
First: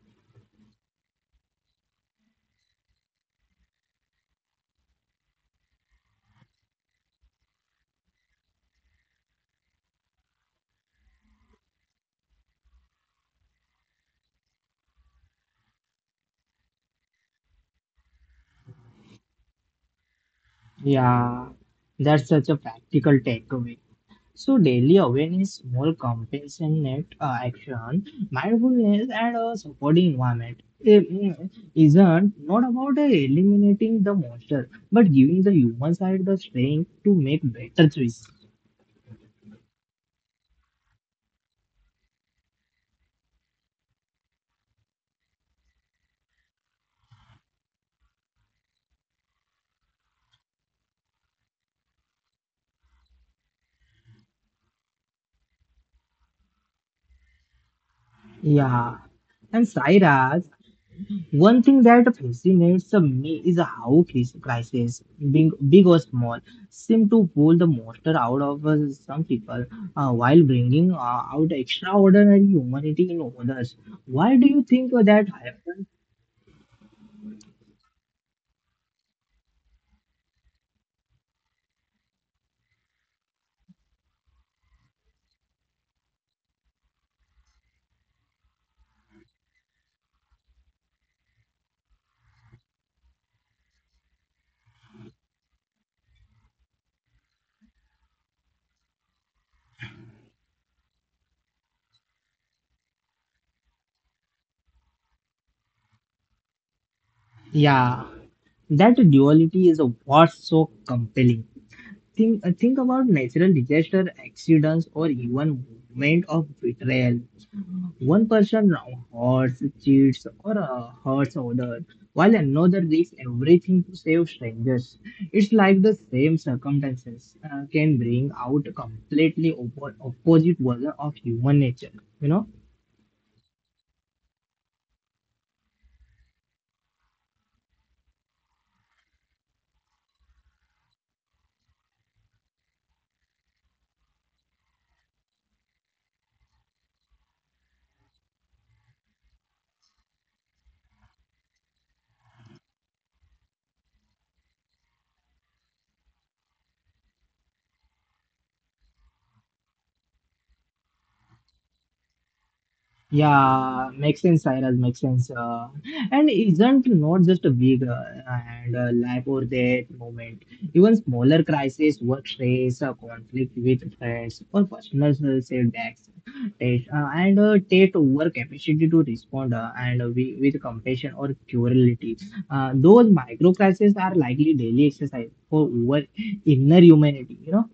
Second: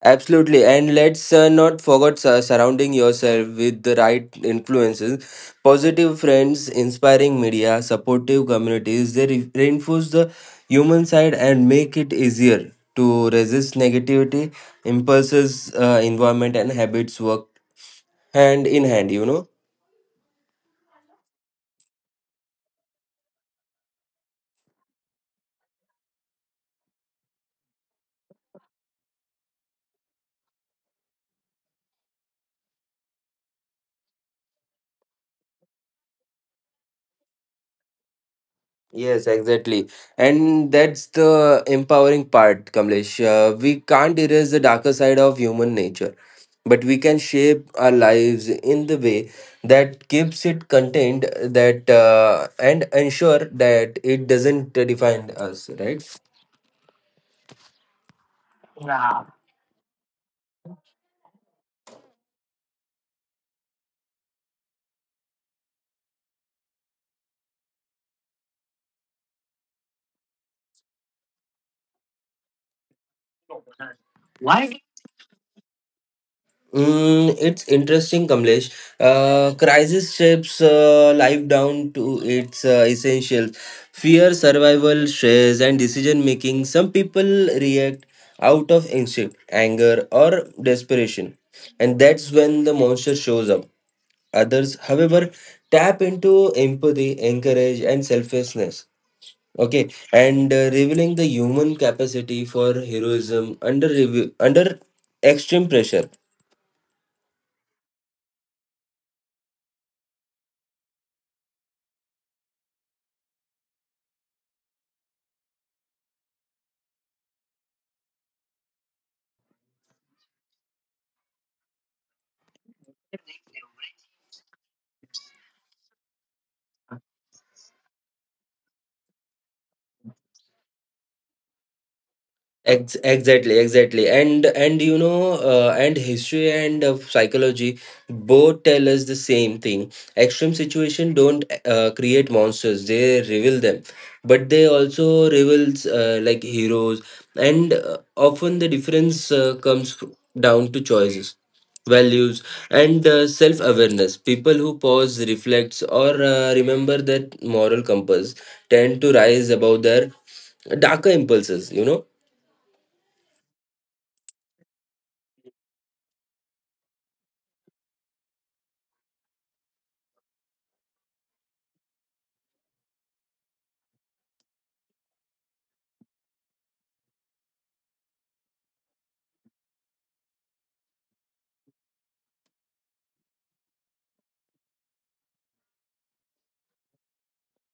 [SPEAKER 2] Absolutely, and let's not forget surrounding yourself with the right influences. Positive friends, inspiring media, supportive communities, they reinforce the human side and make it easier to resist negativity, impulses, environment, and habits work hand in hand, you know.
[SPEAKER 1] Yeah, that's such a practical takeaway. So daily awareness, more compassionate action, mindfulness, and a supporting environment isn't not about eliminating the monster, but giving the human side the strength to make better choices.
[SPEAKER 2] Yes, exactly. And that's the empowering part, Kamlesh. We can't erase the darker side of human nature, but we can shape our lives in the way that keeps it contained that and ensure that it doesn't define us, right?
[SPEAKER 1] Yeah, and Sairaj, one thing that fascinates me is how crises, big or small, seem to pull the monster out of some people while bringing out extraordinary humanity in others. Why do you think that happens?
[SPEAKER 2] Mm, it's interesting, Kamlesh. Crisis shapes life down to its essentials: fear, survival, stress, and decision making. Some people react out of instinct, anger, or desperation, and that's when the monster shows up. Others, however, tap into empathy, encourage, and selflessness. Okay, and revealing the human capacity for heroism under extreme pressure.
[SPEAKER 1] Yeah, that duality is what's so compelling. Think about natural disaster, accidents, or even movement of betrayal. One person now hoards, cheats, or hurts others, while another risks everything to save strangers. It's like the same circumstances can bring out a completely opposite version of human nature, you know?
[SPEAKER 2] Exactly exactly. And you know, and history and psychology both tell us the same thing: extreme situation don't create monsters, they reveal them, but they also reveals heroes, and often the difference comes down to choices, values, and self awareness. People who pause reflects or remember that moral compass tend to rise above their darker impulses, you know.
[SPEAKER 1] Yeah, makes sense, Cyrus, makes sense. And isn't not just a big and life or death moment. Even smaller crises, work stress, conflict with friends, or personal setbacks, test our capacity to respond, and we, with compassion or curiosity. Those micro crises are likely daily exercise for our inner humanity, you know.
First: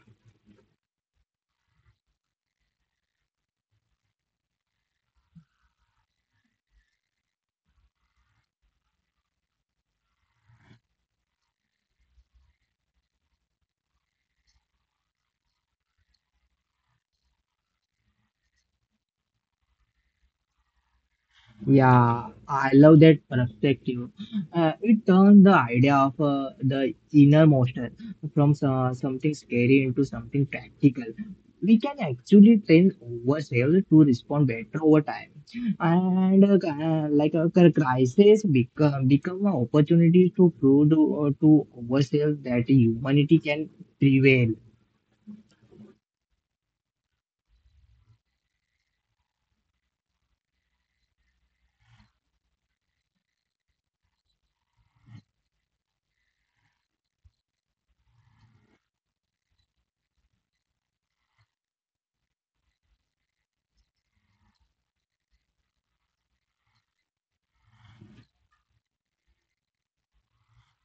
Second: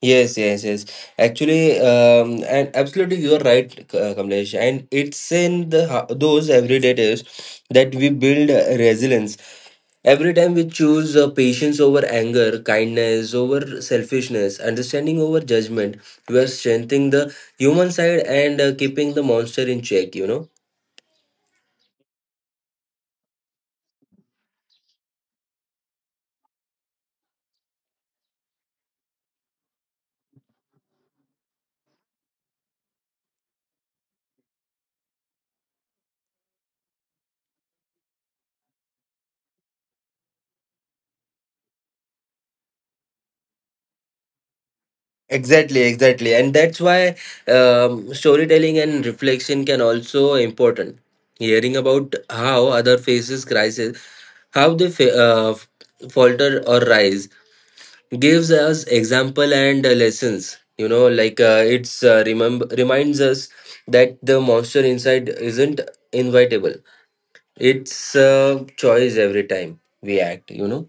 [SPEAKER 2] Yes, yes, yes. Actually, and absolutely, you are right, Kamlesh. And it's in the those everyday days that we build resilience. Every time we choose patience over anger, kindness over selfishness, understanding over judgment, we are strengthening the human side and keeping the monster in check. You know.
[SPEAKER 1] Yeah, I love that perspective. It turned the idea of the inner monster from something scary into something practical. We can actually train ourselves to respond better over time, and like a crisis become an opportunity to prove to ourselves that humanity can prevail.
[SPEAKER 2] Exactly exactly. and that's why storytelling and reflection can also important. Hearing about how other faces crisis, how they falter or rise, gives us example and lessons, you know, like it's remember reminds us that the monster inside isn't invitable. It's a choice every time we act, you know.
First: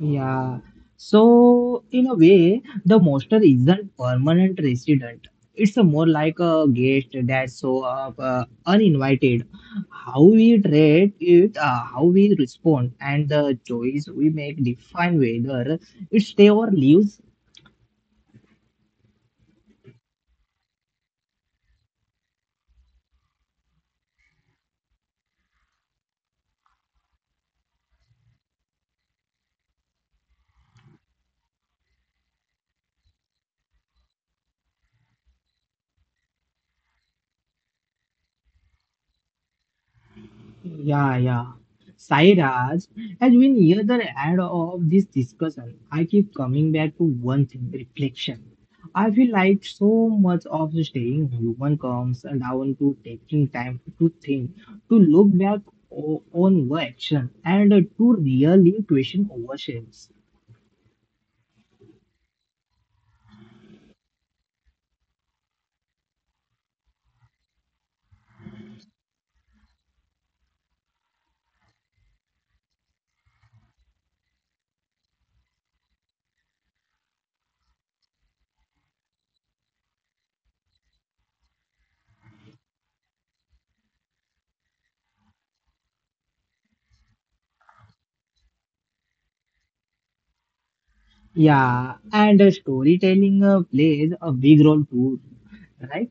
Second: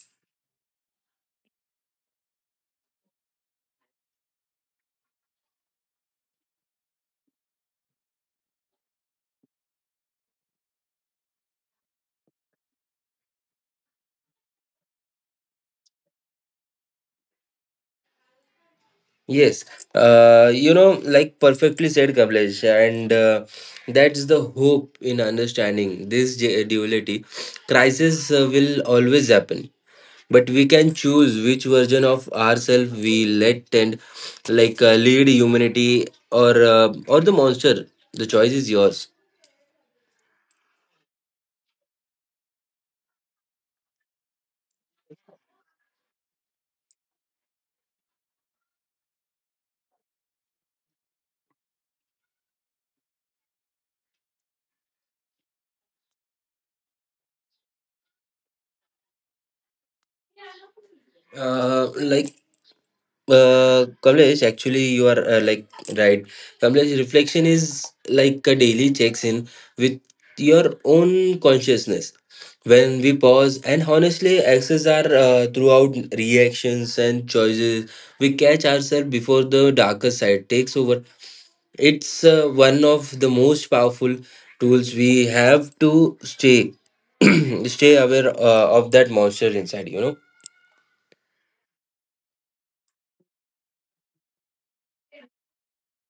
[SPEAKER 1] Yeah. So in a way, the monster isn't permanent resident. It's a more like a guest that show up uninvited. How we treat it, how we respond, and the choice we make define whether it stay or leaves.
[SPEAKER 2] Yes, you know, like perfectly said, Kavlesh, and that's the hope in understanding this duality. Crisis will always happen, but we can choose which version of ourselves we let tend, lead humanity or the monster. The choice is yours.
[SPEAKER 1] Yeah, yeah. Sairaj, as we near the end of this discussion, I keep coming back to one thing reflection. I feel like so much of staying human comes down to taking time to think, to look back on our action, and to really question ourselves.
[SPEAKER 2] Uh, like Kamlesh, actually, you are right. Kamlesh, reflection is like a daily checks in with your own consciousness. When we pause and honestly access our throughout reactions and choices, we catch ourselves before the darker side takes over. It's one of the most powerful tools we have to stay [clears throat] stay aware of that monster inside. You know.
[SPEAKER 1] Yeah, and storytelling plays a big role too. Right?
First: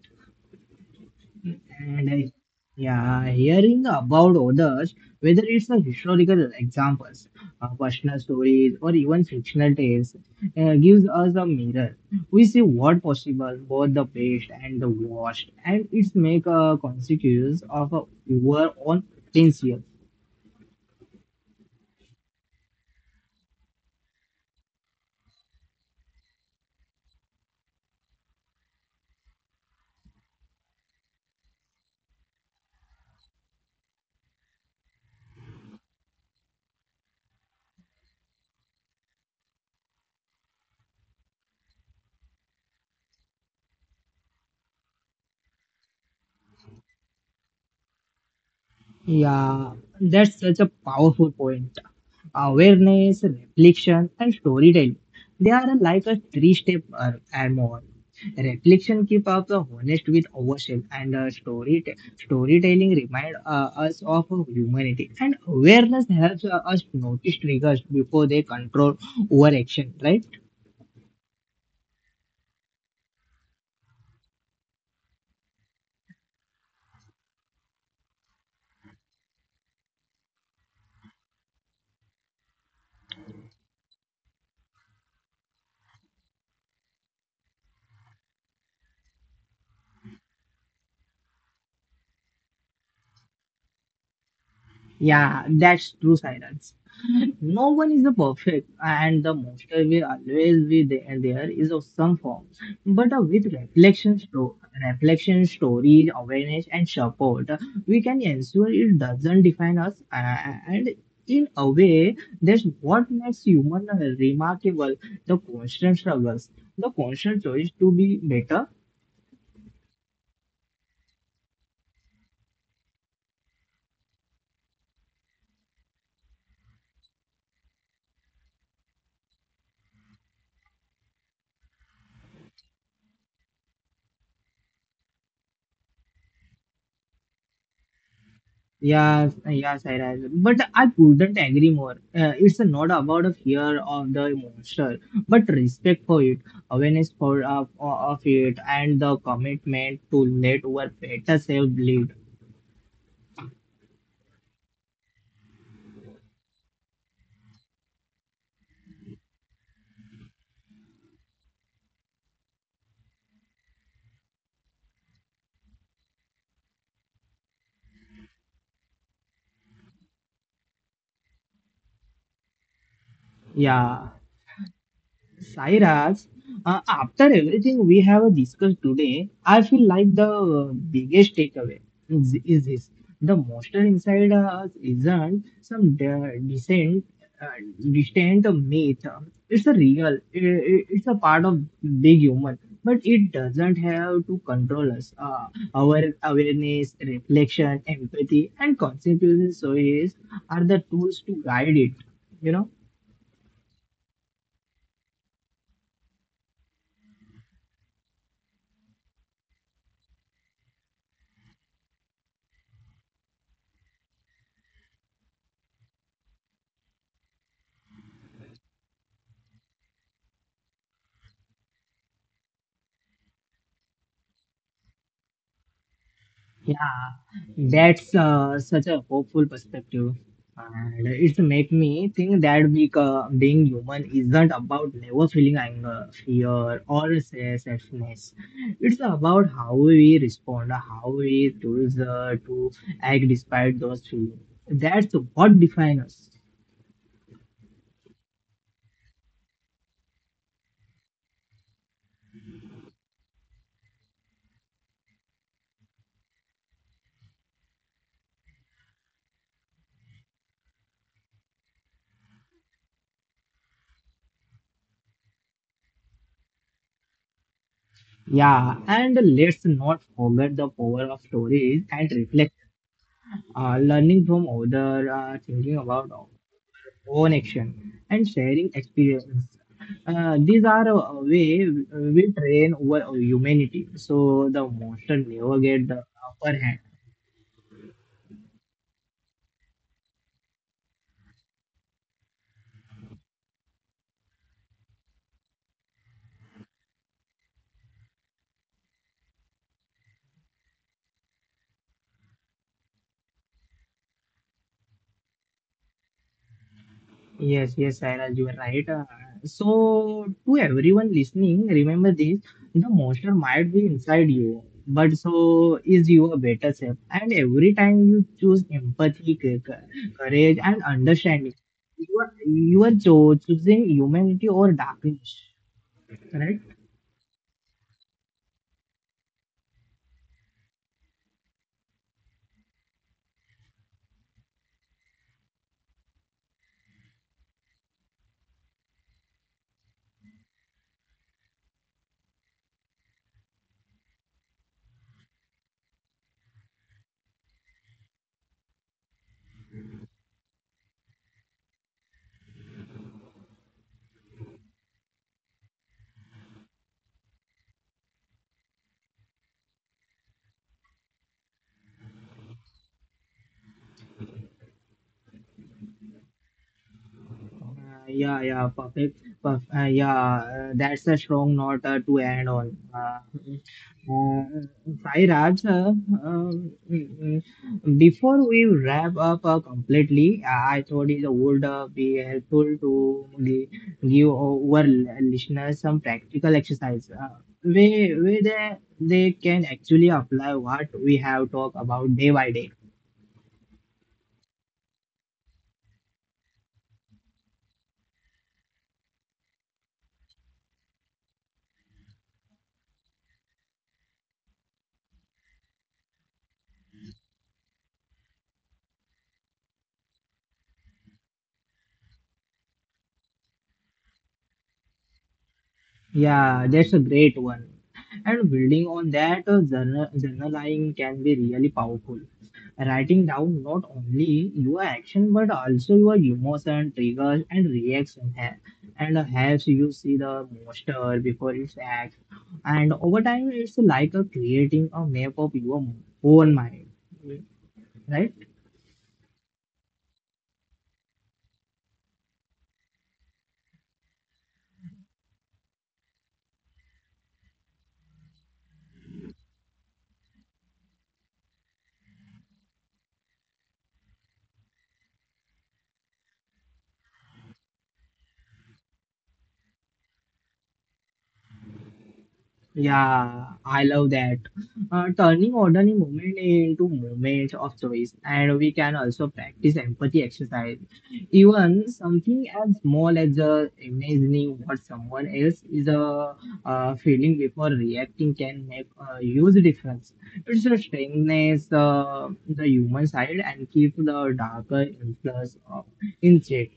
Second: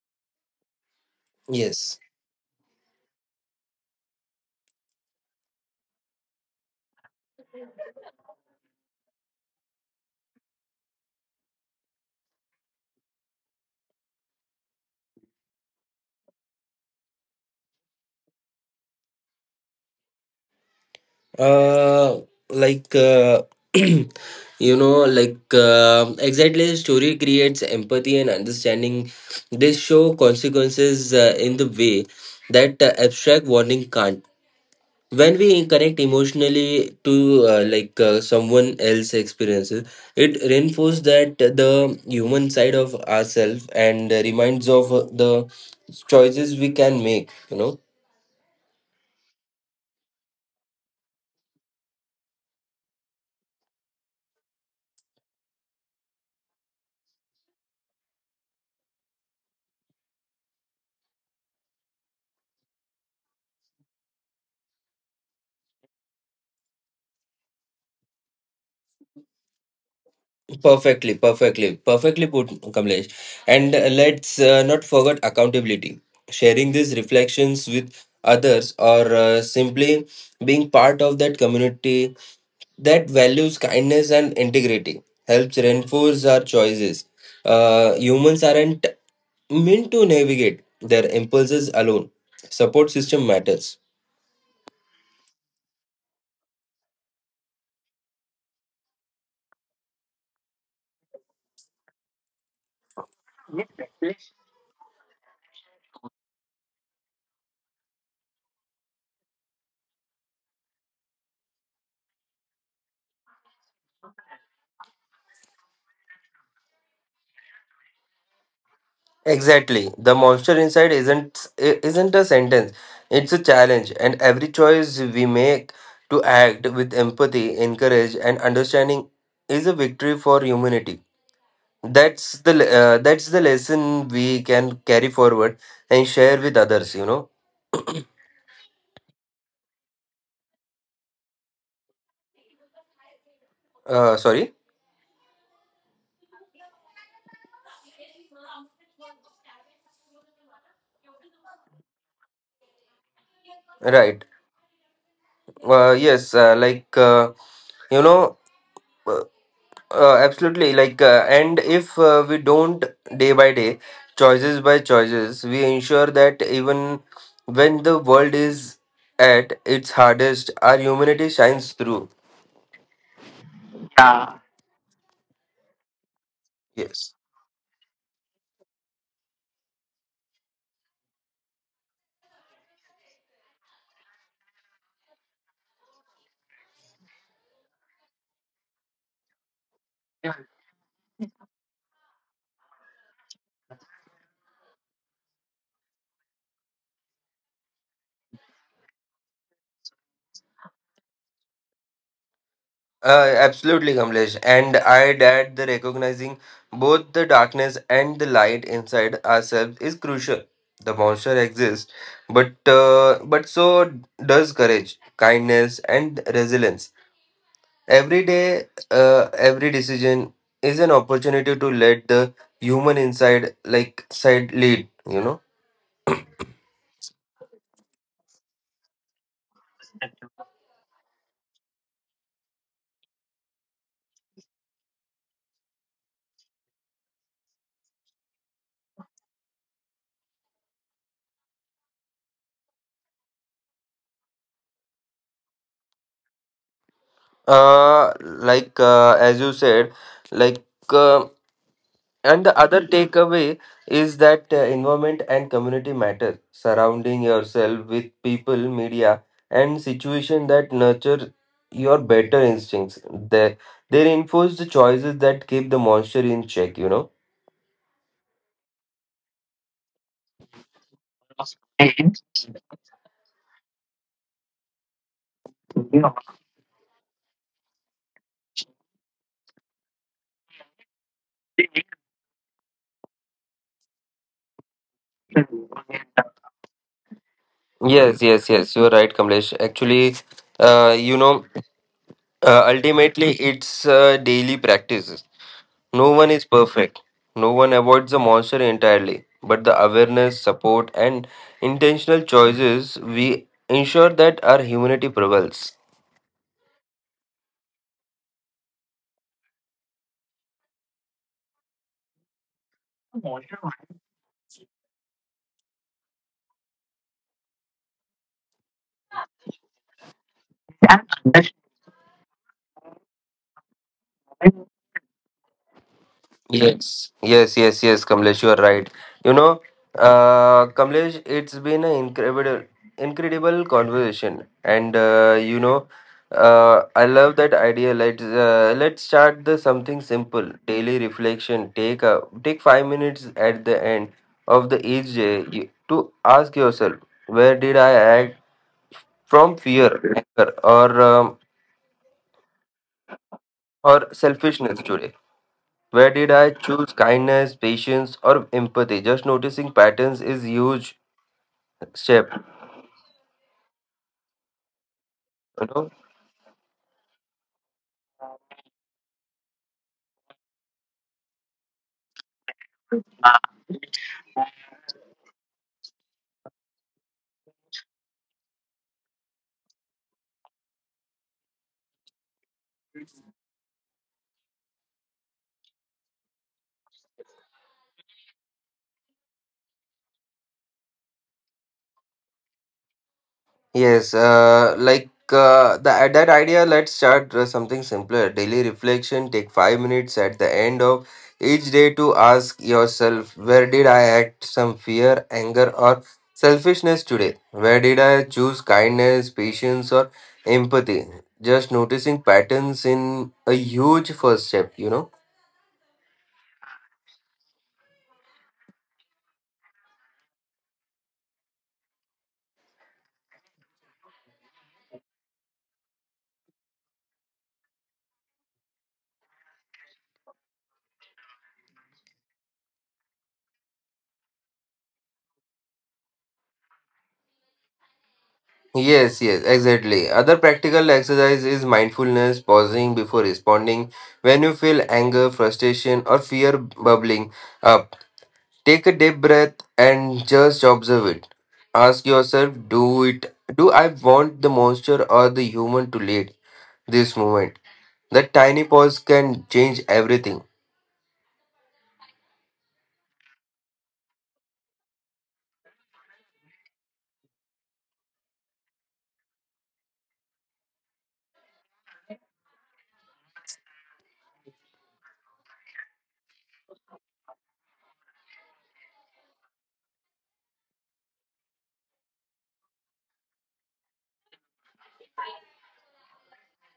[SPEAKER 2] Yes.
[SPEAKER 1] And yeah, hearing about others, whether it's a historical examples, personal stories, or even fictional tales, gives us a mirror. We see what possible, both the best and the worst, and it make a consequence of our own potential.
[SPEAKER 2] uh like uh, [clears throat] exactly the story creates empathy and understanding. They show consequences in the way that abstract warning can't. When we connect emotionally to someone else's experiences, it reinforces that the human side of ourselves and reminds of the choices we can make, you know.
[SPEAKER 1] Yeah, that's such a powerful point. Awareness, reflection, and storytelling. They are like a three-step and more. Reflection keep us honest with ourselves, and storytelling remind us of humanity. And awareness helps us notice triggers before they control our action. Right?
[SPEAKER 2] Perfectly, perfectly, perfectly put, Kamlesh. And let's not forget accountability. Sharing these reflections with others, or simply being part of that community that values kindness and integrity, helps reinforce our choices. Humans aren't meant to navigate their impulses alone. Support system matters.
[SPEAKER 1] Yeah, that's true silence. And no one is a perfect, and the monster will always be there, there is of some form. But with reflection, reflection, story, awareness, and support, we can ensure it doesn't define us. And in a way, that's what makes human remarkable: the constant struggles, the constant choice to be better.
[SPEAKER 2] Exactly. The monster inside isn't a sentence. It's a challenge, and every choice we make to act with empathy, encourage, and understanding is a victory for humanity. That's the lesson we can carry forward and share with others. You know.
[SPEAKER 1] Yeah, yeah, Iraz. But I couldn't agree more. It's not about a fear of the
[SPEAKER 2] Sorry.
[SPEAKER 1] monster, but respect for it, awareness for of it, and the commitment to let our better self lead.
[SPEAKER 2] Right. Yes. Like. You know. Uh, Absolutely. Like, and If we don't day by day, choices by choices, we ensure that even when the world is at its hardest, our humanity shines through.
[SPEAKER 1] Yeah. Sairaj,
[SPEAKER 2] Yes.
[SPEAKER 1] after everything we have discussed today, I feel like the biggest takeaway is this. The monster inside us isn't some uh, distant myth. It's a real, it's a part of big human, but it doesn't have to control us. Our awareness, reflection, empathy, and consequences so yes, are the tools to guide it, you know.
[SPEAKER 2] Absolutely, Kamlesh. And I'd add the recognizing both the darkness and the light inside ourselves is crucial. The monster exists, but so does courage, kindness, and resilience. Every day, every decision is an opportunity to let the human inside, like side lead. You know,
[SPEAKER 1] Yeah, that's such a hopeful perspective. And it's make me think that being human isn't about never feeling anger, fear, or sadness. It's about how we respond, how we choose to act despite those feelings. That's what defines us.
[SPEAKER 2] as you said, like uh, and the other takeaway is that environment and community matter. Surrounding yourself with people, media, and situation that nurture your better instincts. They reinforce the choices that keep the monster in check. You know.
[SPEAKER 1] Yeah, and let's not forget the power of stories and reflect. Learning from other, thinking about own action and sharing experience. These are a way we train our humanity, so the monster never get the upper hand.
[SPEAKER 2] Yes, yes, yes. You're right, Kamlesh. Actually, uh, you know, ultimately, it's daily practice. No one is perfect. No one avoids the monster entirely. But the awareness, support, and intentional choices, we ensure that our humanity prevails.
[SPEAKER 1] Yes, yes, Sairaj, you are right. So, to everyone listening, remember this: the monster might be inside you, but so is your better self. And every time you choose empathy, courage, and understanding, you are choosing humanity or darkness, right?
[SPEAKER 2] Yes, yes, yes, yes, Kamlesh, you are right. You know, Kamlesh, it's been an incredible, incredible conversation, and I love that idea. Let's start the something simple daily reflection. Take 5 minutes at the end of the each day to ask yourself, where did I act from fear, anger, or selfishness today? Where did I choose kindness, patience, or empathy? Just noticing patterns is huge step. You know?
[SPEAKER 1] Uh, yeah, yeah, perfect. Perf Yeah, that's a strong note to end on. Uh, Sai Raj, before we wrap up completely, I thought it would be helpful to give our listeners some practical exercise, where they can actually apply what we have talked about day by day.
[SPEAKER 2] Yes. Like the at That idea. Let's start something simpler. Daily reflection. Take 5 minutes at the end of each day to ask yourself, where did I act some fear, anger, or selfishness today? Where did I choose kindness, patience, or empathy? Just noticing patterns in a huge first step. You know.
[SPEAKER 1] Yeah, that's a great one. And building on that, journaling can be really powerful. Writing down not only your action but also your emotion, triggers, and reaction, and helps you see the monster before it acts. And over time, it's like creating a map of your own mind, right?
[SPEAKER 2] Yes, yes, exactly. Other practical exercise is mindfulness, pausing before responding. When you feel anger, frustration, or fear bubbling up, take a deep breath and just observe it. Ask yourself, do I want the monster or the human to lead this moment? That tiny pause can change everything.
[SPEAKER 1] Yeah, I love that. Turning ordinary moment into moments of choice, and we can also practice empathy exercise. Even something as small as imagining what someone else is feeling before reacting can make a huge difference. It's a strengthness the human side and keep the darker influence in check.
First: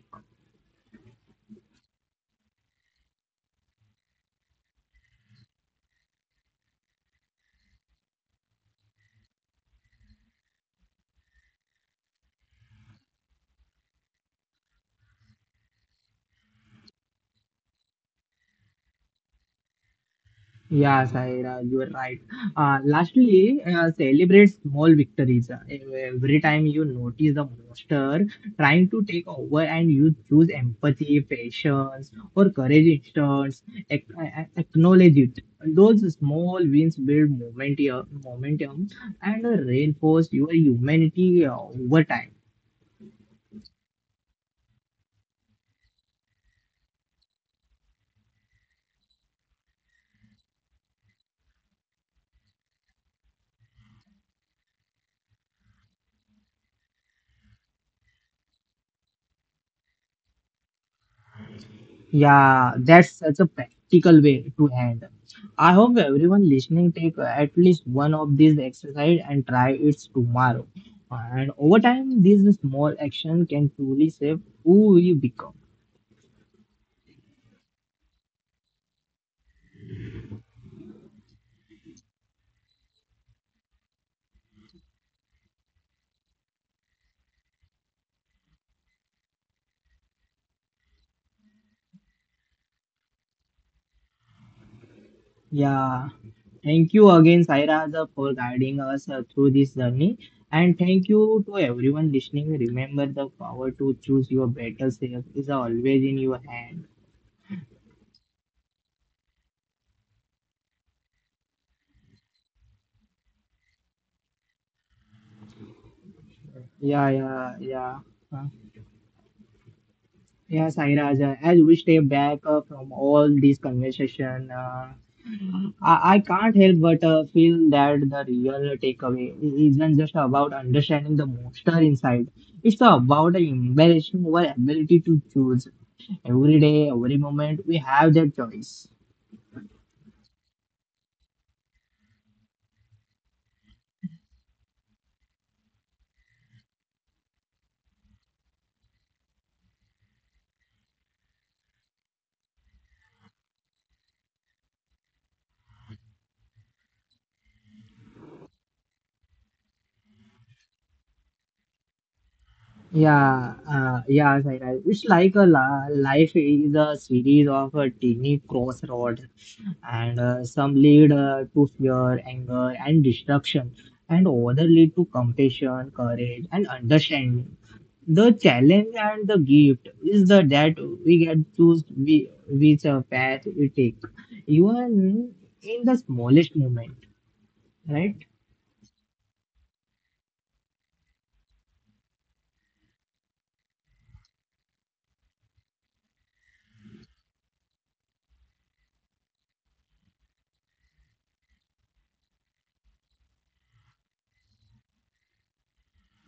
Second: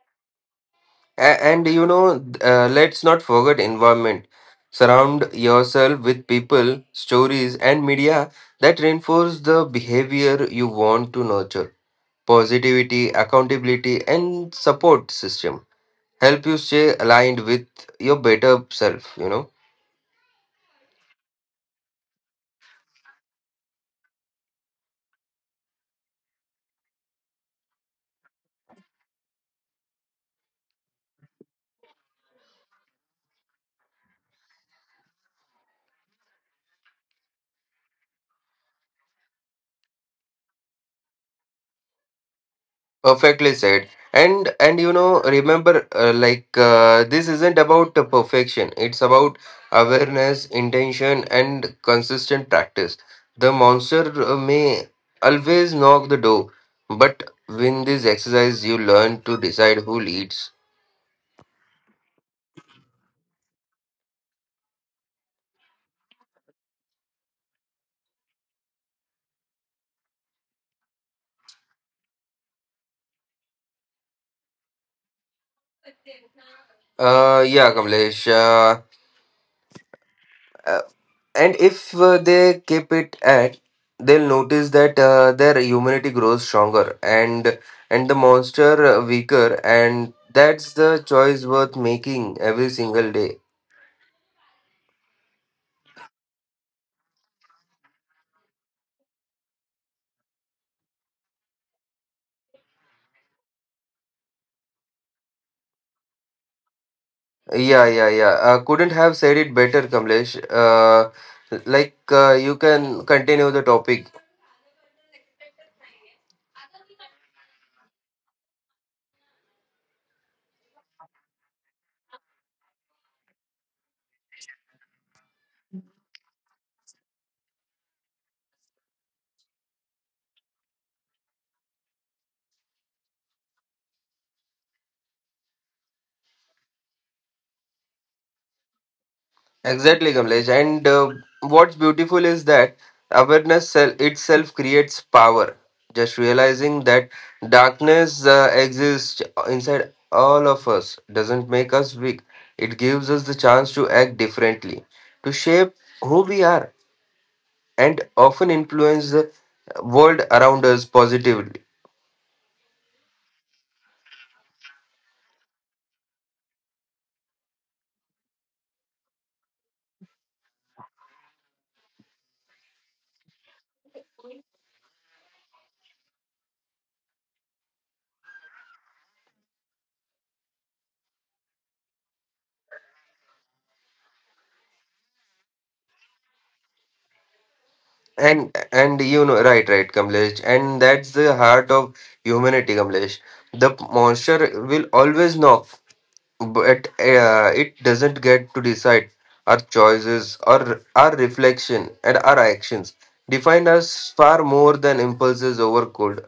[SPEAKER 2] A- and you know th- Let's not forget environment, surround yourself with people, stories, and media that reinforce the behavior you want to nurture. Positivity, accountability, and support system help you stay aligned with your better self.
[SPEAKER 1] Yeah, Sahira, you are right. Lastly, celebrate small victories. Every time you notice a monster trying to take over and you choose empathy, patience, or courage instance, acknowledge it. Those small wins build momentum and reinforce your humanity over time.
[SPEAKER 2] Perfectly said. And remember, this isn't about the perfection. It's about awareness, intention, and consistent practice. The monster may always knock the door, but win this exercise, you learn to decide who leads.
[SPEAKER 1] Yeah, that's such a practical way to end. I hope everyone listening take at least one of these exercise and try it tomorrow. And over time, these small action can truly save who we become.
[SPEAKER 2] Yeah, Kamlesh. Uh, and if they keep it at, they'll notice that their humanity grows stronger and the monster weaker, and that's the choice worth making every single day.
[SPEAKER 1] Yeah, thank you again, Saira, for guiding us through this journey. And thank you to everyone listening. Remember, the power to choose your better self is always in your hand.
[SPEAKER 2] Yeah, yeah, yeah, I couldn't have said it better, Kamlesh. uh, you can continue the topic.
[SPEAKER 1] Yeah, yeah, yeah. Uh, Yeah, Sairaj, as we step back from all this conversation, I can't help but feel that the real takeaway isn't just about understanding the monster inside. It's about embracing our ability to choose every day, every moment. We have that choice.
[SPEAKER 2] Exactly, Kamlesh. And what's beautiful is that itself creates power. Just realizing that darkness exists inside all of us doesn't make us weak. It gives us the chance to act differently, to shape who we are, and often influence the world around us positively.
[SPEAKER 1] Yeah, Sairaj. It's like life is a series of tiny crossroads. And some lead to fear, anger, and destruction, and other lead to compassion, courage, and understanding. The challenge and the gift is the that we get choose we, which path we take, even in the smallest moment, right?
[SPEAKER 2] Right, right, Kamlesh. And that's the heart of humanity, Kamlesh. The monster will always knock, but it doesn't get to decide our choices or our reflection, and our actions define us far more than impulses over code,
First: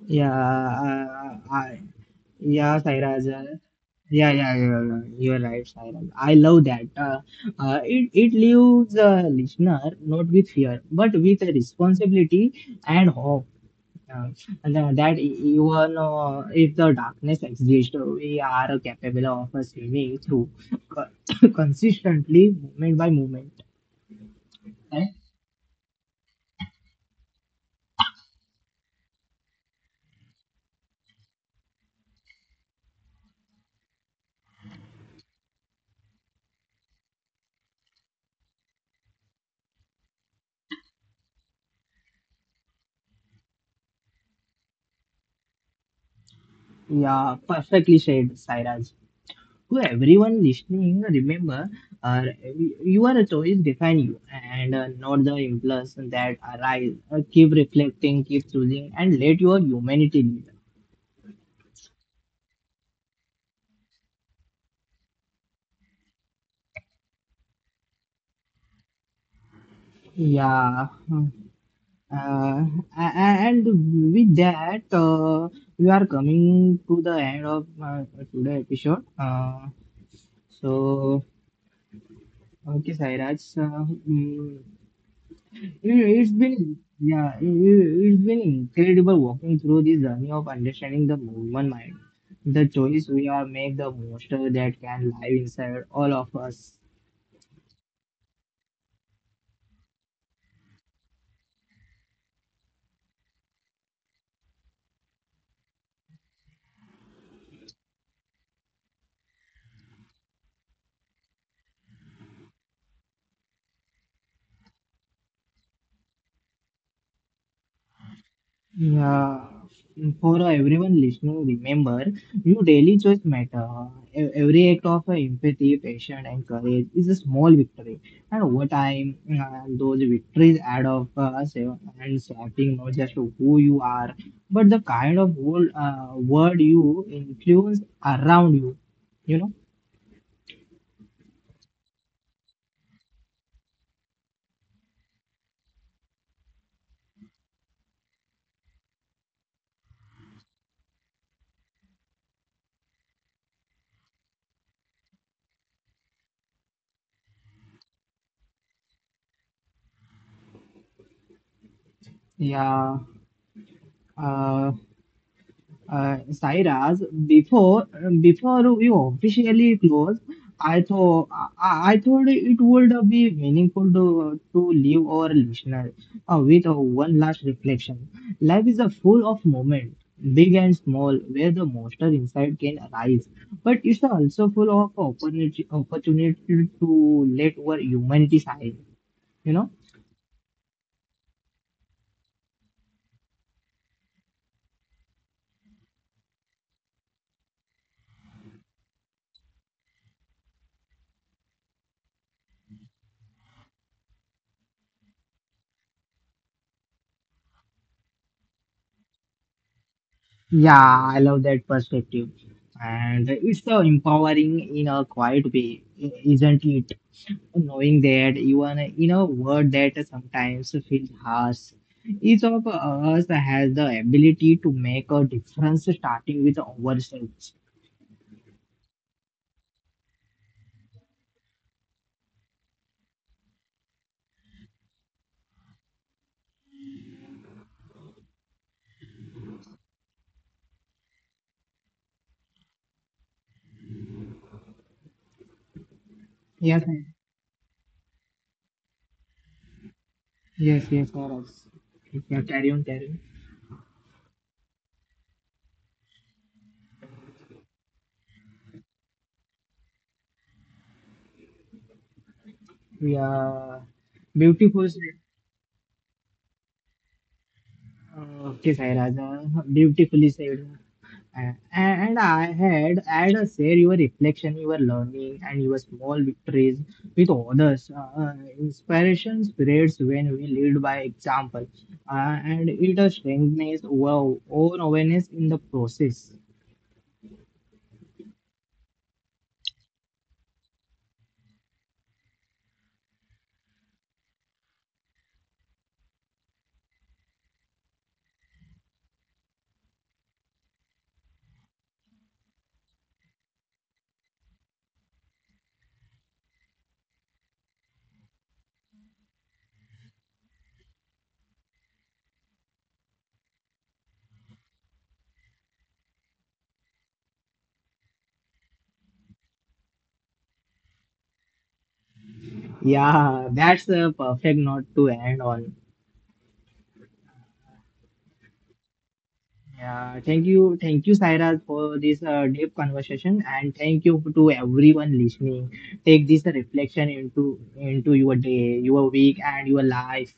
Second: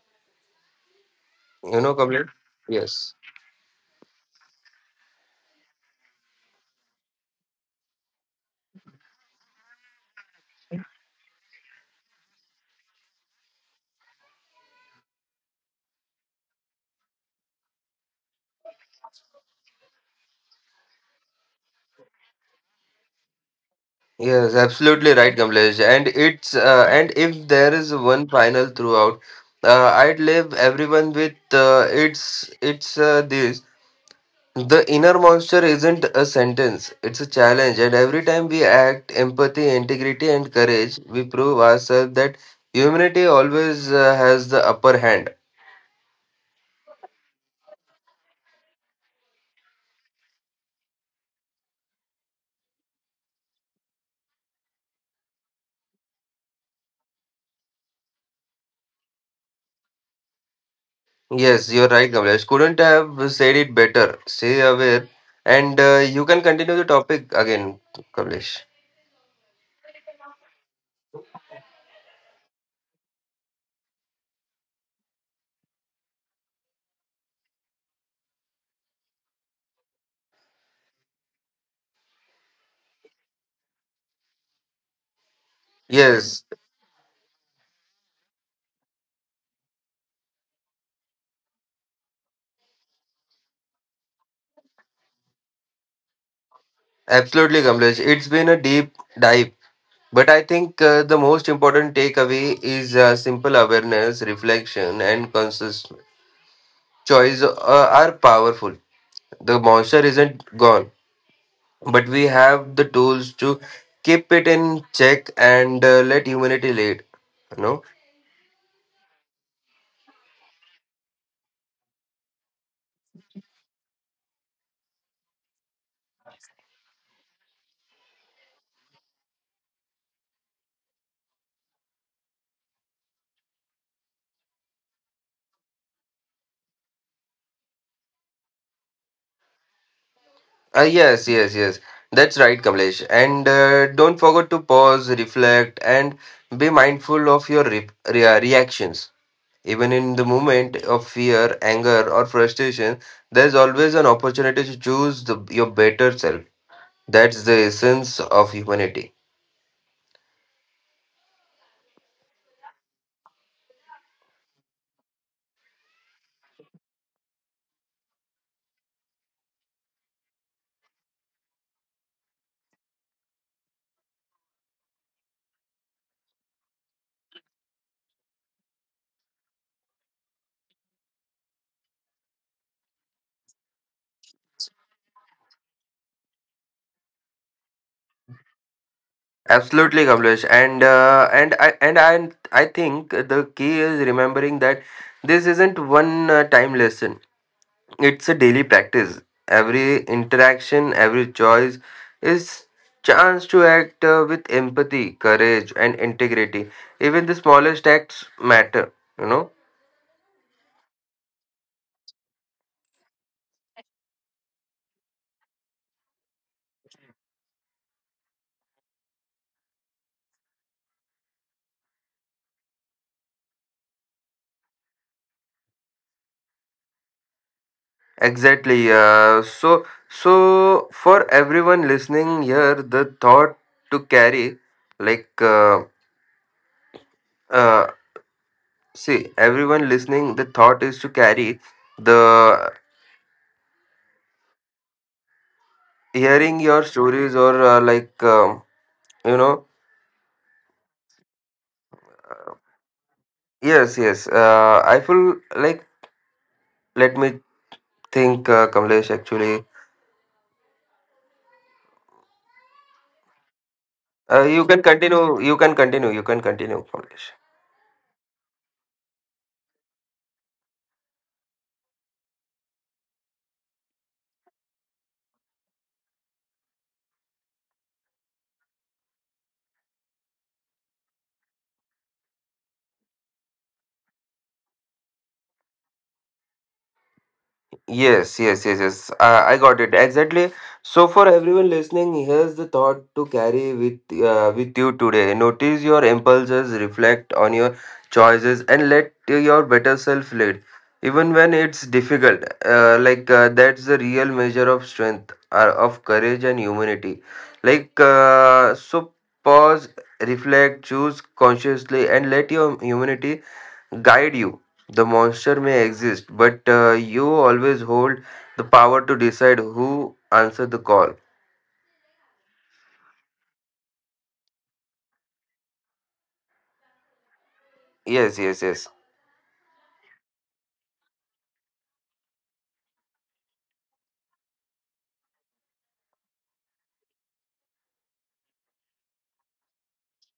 [SPEAKER 1] Yeah, uh, uh,
[SPEAKER 2] you know, Kamlesh?
[SPEAKER 1] Yeah,
[SPEAKER 2] Yes,
[SPEAKER 1] Sairaj. Yeah, you're right, Sairaj. I love that. It it leaves the listener not with fear, but with a responsibility and hope. Uh, and, that even if the darkness exists, we are capable of swimming through [coughs] consistently, moment by moment.
[SPEAKER 2] yes,
[SPEAKER 1] Right?
[SPEAKER 2] absolutely right, Kamlesh. And it's and if there is one final throughout I'd leave everyone with, it's this: the inner monster isn't a sentence, it's a challenge, and every time we act empathy, integrity, and courage, we prove ourselves that humanity always has the upper hand.
[SPEAKER 1] Yeah, perfectly said, Sairaj. To everyone listening, remember, uh, your choice define you, and not the impulse that arise. Keep reflecting, keep choosing, and let your humanity lead.
[SPEAKER 2] Yes, you're right, Kamlesh. Couldn't have said it better. Stay aware, and you can continue the topic again, Kamlesh.
[SPEAKER 1] Yeah, and with that, we are coming to the end of today's episode. So, okay, Sairaj, It's
[SPEAKER 2] Yes,
[SPEAKER 1] been yeah, it's been incredible walking through this journey of understanding the human mind, the choice we are make, the monster that can live inside all of us.
[SPEAKER 2] absolutely, Kamlesh. It's been a deep dive, but I think the most important takeaway is simple awareness, reflection, and conscious choice are powerful. The monster isn't gone, but we have the tools to keep it in check and let humanity lead. You know?
[SPEAKER 1] Yeah, for everyone listening, remember your daily choice matter. Every act of empathy, patience, and courage is a small victory. And over time, those victories add up and shaping not just who you are, but the kind of world, world you influence around you. You know?
[SPEAKER 2] Yes, yes, yes. That's right, Kamlesh. And don't forget to pause, reflect, and be mindful of your reactions. Even in the moment of fear, anger, or frustration, there's always an opportunity to choose the, your better self. That's the essence of humanity.
[SPEAKER 1] Yeah. Uh, Sairaj, before we officially close, I thought I thought it would be meaningful to leave our listener with one last reflection. Life is a full of moments, big and small, where the monster inside can arise, but it's also full of opportunity to let our humanity shine. You know.
[SPEAKER 2] Absolutely, Kamlesh, and I think the key is remembering that this isn't one time lesson. It's a daily practice. Every interaction, every choice is chance to act with empathy, courage, and integrity. Even the smallest acts matter. You know,
[SPEAKER 1] Yeah, I love that perspective. And it's so empowering in a quiet way, isn't it? Knowing that even in a word that sometimes feels harsh, each of us has the ability to make a difference starting with ourselves.
[SPEAKER 2] exactly. So for everyone listening here, the thought to carry like. Uh, See, everyone listening, the thought is to carry the hearing your
[SPEAKER 1] Yes, I-
[SPEAKER 2] stories or you know.
[SPEAKER 1] yes, yes, Gaurav. Yeah, carry on, carry on.
[SPEAKER 2] Yes, yes. I feel like let me think, Kamlesh. Actually,
[SPEAKER 1] We are
[SPEAKER 2] you can
[SPEAKER 1] beautiful.
[SPEAKER 2] continue. You can continue. You can continue, Kamlesh.
[SPEAKER 1] Okay, Sai Raja, beautifully said. And I had a share your reflection, your learning, and your small victories with others. Inspiration spreads when we lead by example, and it strengthens our own awareness in the process.
[SPEAKER 2] Yes, yes, yes, yes. I got it exactly. So, for everyone listening, here's the thought to carry with you today. Notice your impulses, reflect on your choices, and let your better self lead, even when it's difficult. That's the real measure of strength, of courage and humanity. So, pause, reflect, choose consciously, and let your humanity guide you. The monster may exist, but you always hold the power to decide who answer the call.
[SPEAKER 1] Yeah, that's a perfect note to end on.
[SPEAKER 2] Yes, yes, yes,
[SPEAKER 1] Yeah, thank you, Sairaj, for this deep conversation, and thank you to everyone listening. Take this reflection into your day, your week, and your life.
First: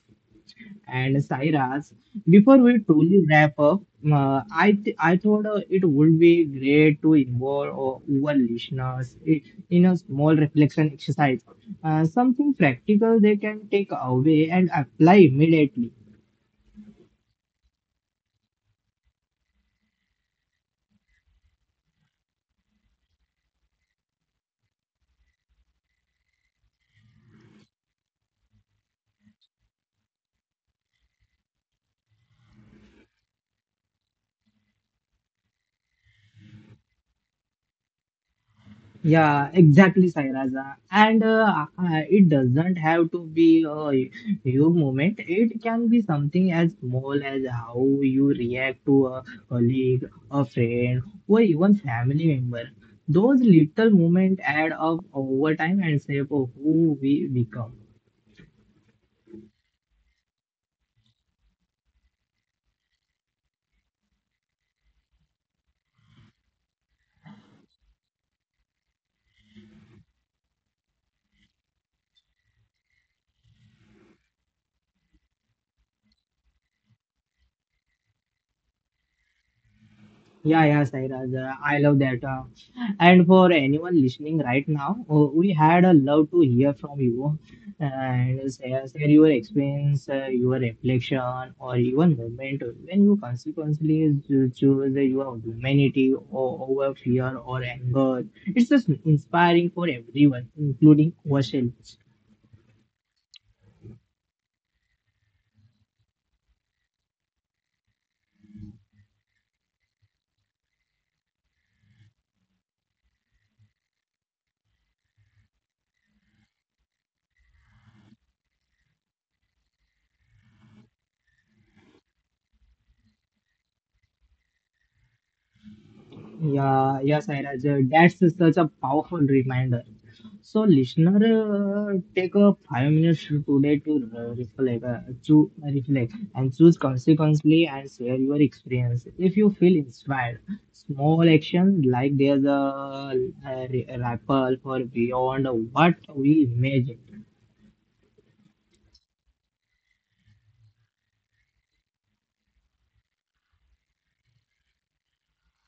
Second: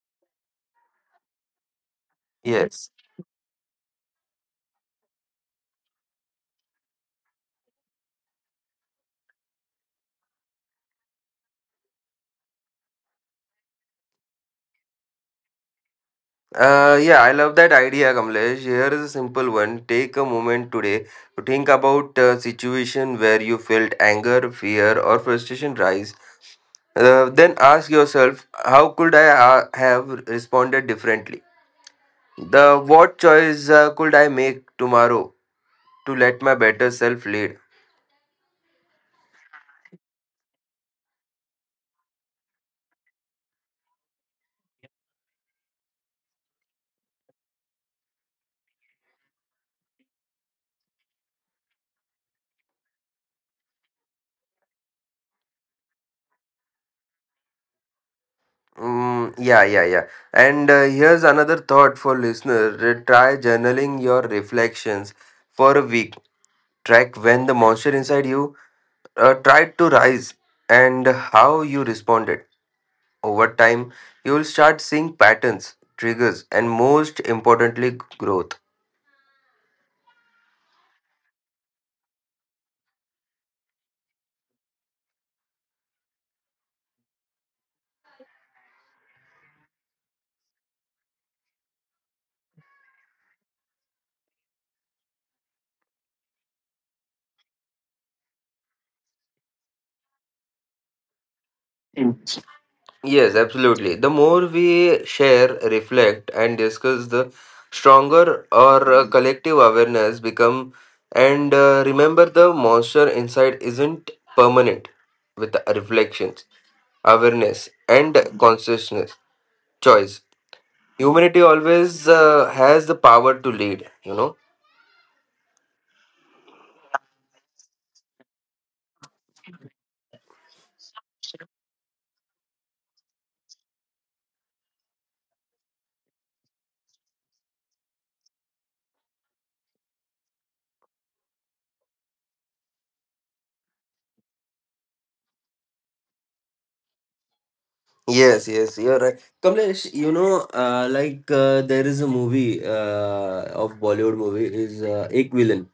[SPEAKER 1] And Sairaj. Before we
[SPEAKER 2] yes.
[SPEAKER 1] truly wrap up, I thought it would be great to involve our listeners in a small reflection exercise, something practical they can take away and apply immediately.
[SPEAKER 2] Yeah, I love that idea, Kamlesh. Here is a simple one. Take a moment today to think about a situation where you felt anger, fear, or frustration rise. Then ask yourself, how could have responded differently? The what choice could I make tomorrow to let my better self lead?
[SPEAKER 1] Yeah, exactly, Sairaza. And it doesn't have to be a huge moment. It can be something as small as how you react to a colleague, a friend, or even family member. Those little moments add up over time and shape of who we become.
[SPEAKER 2] Mm, yeah, yeah, yeah. And here's another thought for listener. Try journaling your reflections for a week. Track when the monster inside you tried to rise and how you responded. Over time, you will start seeing patterns, triggers, and most importantly, growth.
[SPEAKER 1] Yeah, yeah, Sairaj. I love that. And for anyone listening right now, we had a love to hear from you and share your experience, your reflection, or even moment when you consequently choose your humanity or over fear or anger. It's just inspiring for everyone, including ourselves.
[SPEAKER 2] Yes, absolutely. The more we share, reflect, and discuss, the stronger our collective awareness become. And remember, the monster inside isn't permanent. With reflections, awareness, and consciousness, choice, humanity always has the power to lead. You know.
[SPEAKER 1] Yeah, yeah, Sairaj. That's such a powerful reminder. So, listener, take a 5 minutes today to reflect and choose consequently and share your experience. If you feel inspired, small actions like a ripple for beyond what we imagine.
[SPEAKER 2] Yes, yes, you're right, Kamlesh. You know, there is a movie of Bollywood movie is Ek Villain.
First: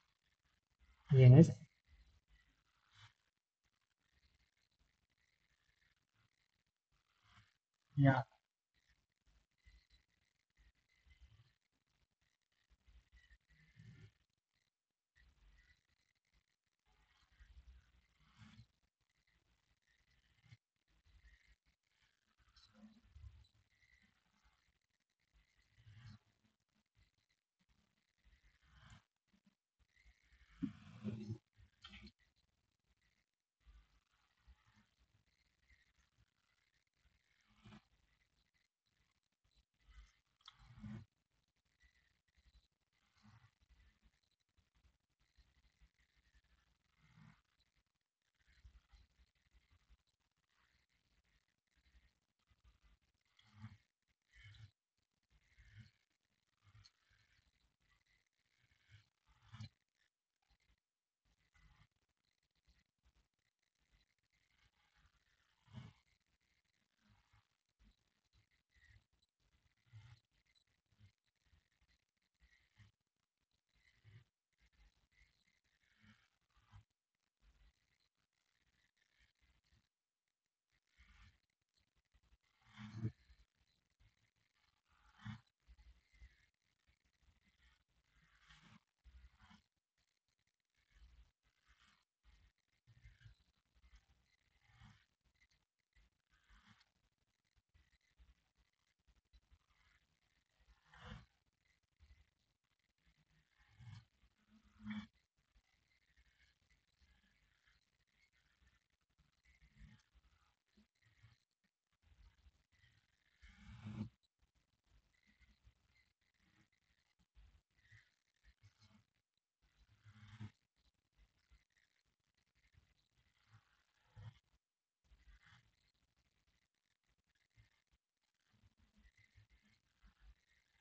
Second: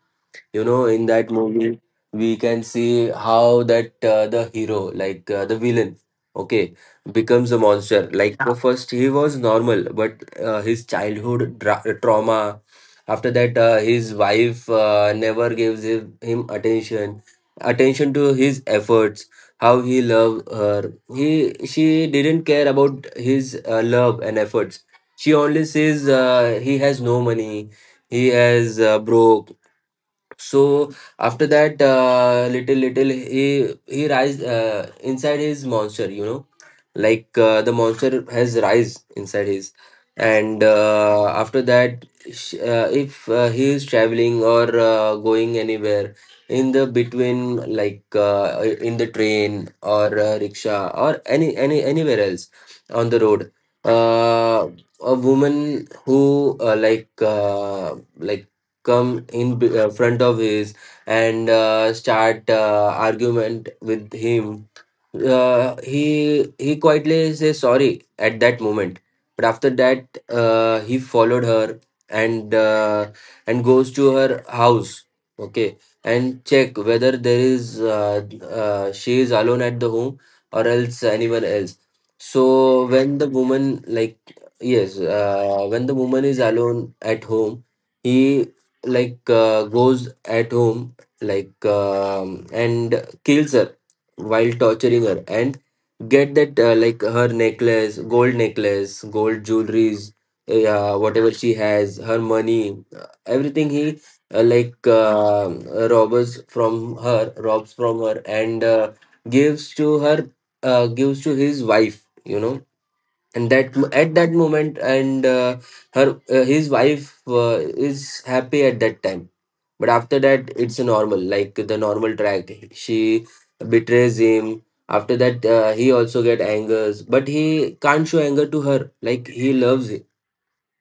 [SPEAKER 2] You know, in that
[SPEAKER 1] Yes.
[SPEAKER 2] movie, we can see how that the hero, the villain, okay, becomes a monster.
[SPEAKER 1] Yeah.
[SPEAKER 2] First he was normal, but his childhood trauma. After that, his wife never gives him attention, attention to his efforts. How he loved her. He She didn't care about his love and efforts. She only says he has no money, he has broke. So after that, little little he rise inside his monster. You know, the monster has rise inside his, and after that, if he is traveling or going anywhere in the between, in the train or rickshaw or anywhere else on the road, uh, a woman who like come in front of his and start argument with him. He quietly says sorry at that moment, but after that he followed her and goes to her house, okay, and check whether there is she is alone at the home or else anyone else. So when the woman like, yes, when the woman is alone at home, he goes at home, and kills her while torturing her and get that like her necklace, gold necklace, gold jewelries, yeah, whatever she has, her money, everything, he uh, like uh, robbers from her robs from her and gives to her, gives to his wife, you know. And that at that moment, and her his wife is happy at that time. But after that, it's a normal, like the normal track, she betrays him. After that he also get angers, but he can't show anger to her, like he loves it,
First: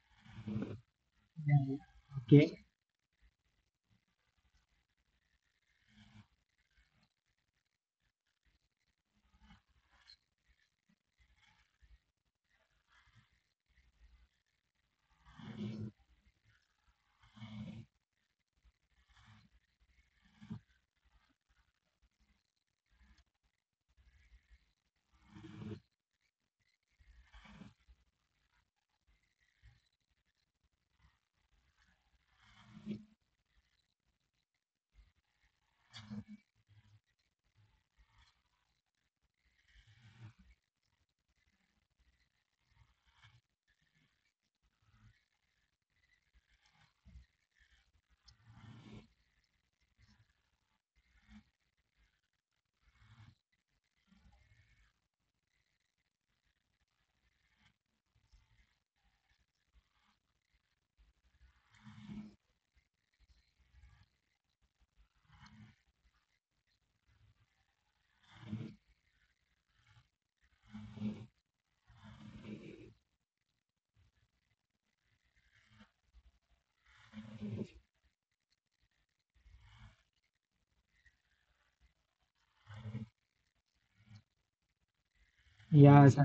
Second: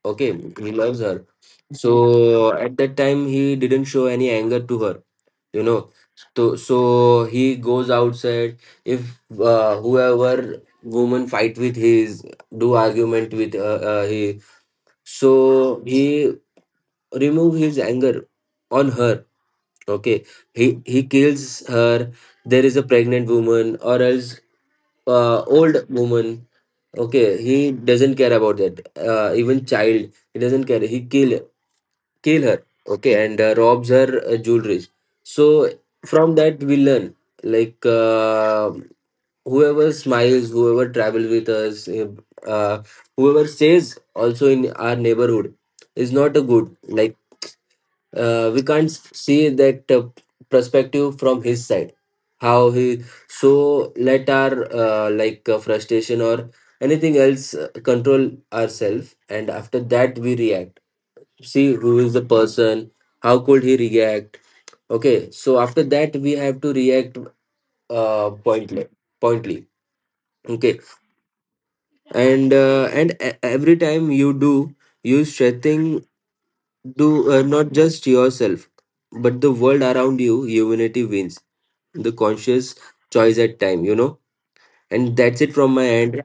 [SPEAKER 2] okay, he loves her.
[SPEAKER 1] Yeah.
[SPEAKER 2] So
[SPEAKER 1] Okay.
[SPEAKER 2] at that time he didn't show any anger to her, you know. So so he goes outside. If whoever woman fight with his, do argument with he, so he remove his anger on her, okay, he kills her. There is a pregnant woman or else old woman, okay, he doesn't care about that, even child, he doesn't care, he kill her, okay, and robs her jewelries. So from that we learn, like uh, whoever smiles, whoever travels with us, uh, whoever stays also in our neighborhood is not a good, like, we can't see that perspective from his side, how he. So let our frustration or anything else control ourselves, and after that we react. See who is the person, how could he react, okay, so after that we have to react, uh, pointly, pointly, okay. And e- every time you do, you strengthen do, not just yourself but the world around you. Humanity wins the conscious choice at time, you know. And that's it from my
[SPEAKER 1] Yes.
[SPEAKER 2] end.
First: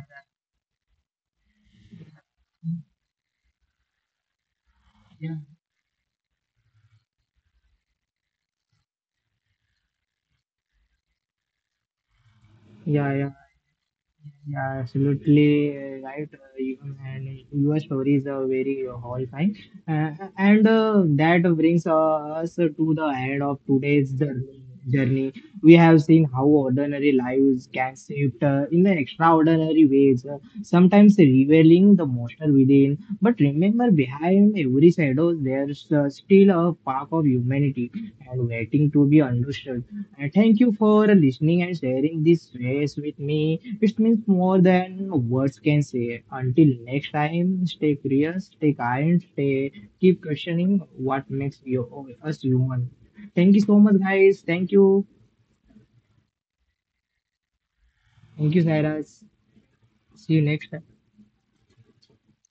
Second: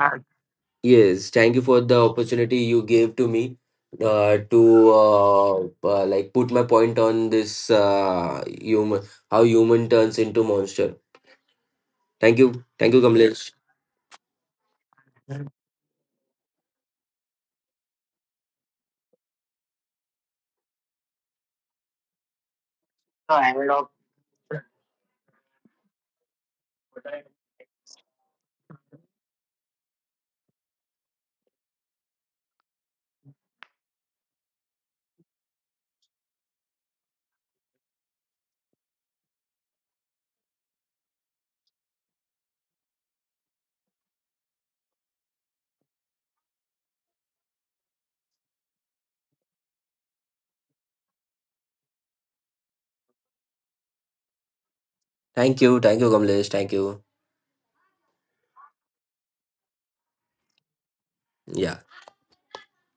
[SPEAKER 2] Yes, thank you for the opportunity you gave to me to
[SPEAKER 1] Yeah.
[SPEAKER 2] like put my point on this human, how human turns into monster. Thank you,
[SPEAKER 1] Yeah. Yeah.
[SPEAKER 2] Kamlesh.
[SPEAKER 1] Yeah, absolutely right. Even and your stories are very horrifying, uh, and that brings us to the end of today's journey. Journey we have seen how ordinary lives can shift in the extraordinary ways, sometimes revealing the monster within. But remember, behind every shadow, there's still a spark of humanity and waiting to be understood. Thank you for listening and sharing this space with me. It means more than words can say. Until next time, stay curious, stay kind, stay keep questioning what makes you us human. Thank you so much, guys. Thank you.
[SPEAKER 2] Thank you, Kamlesh. Thank you.
[SPEAKER 1] Thank you, Cyrus. See you next time.
[SPEAKER 2] Yeah.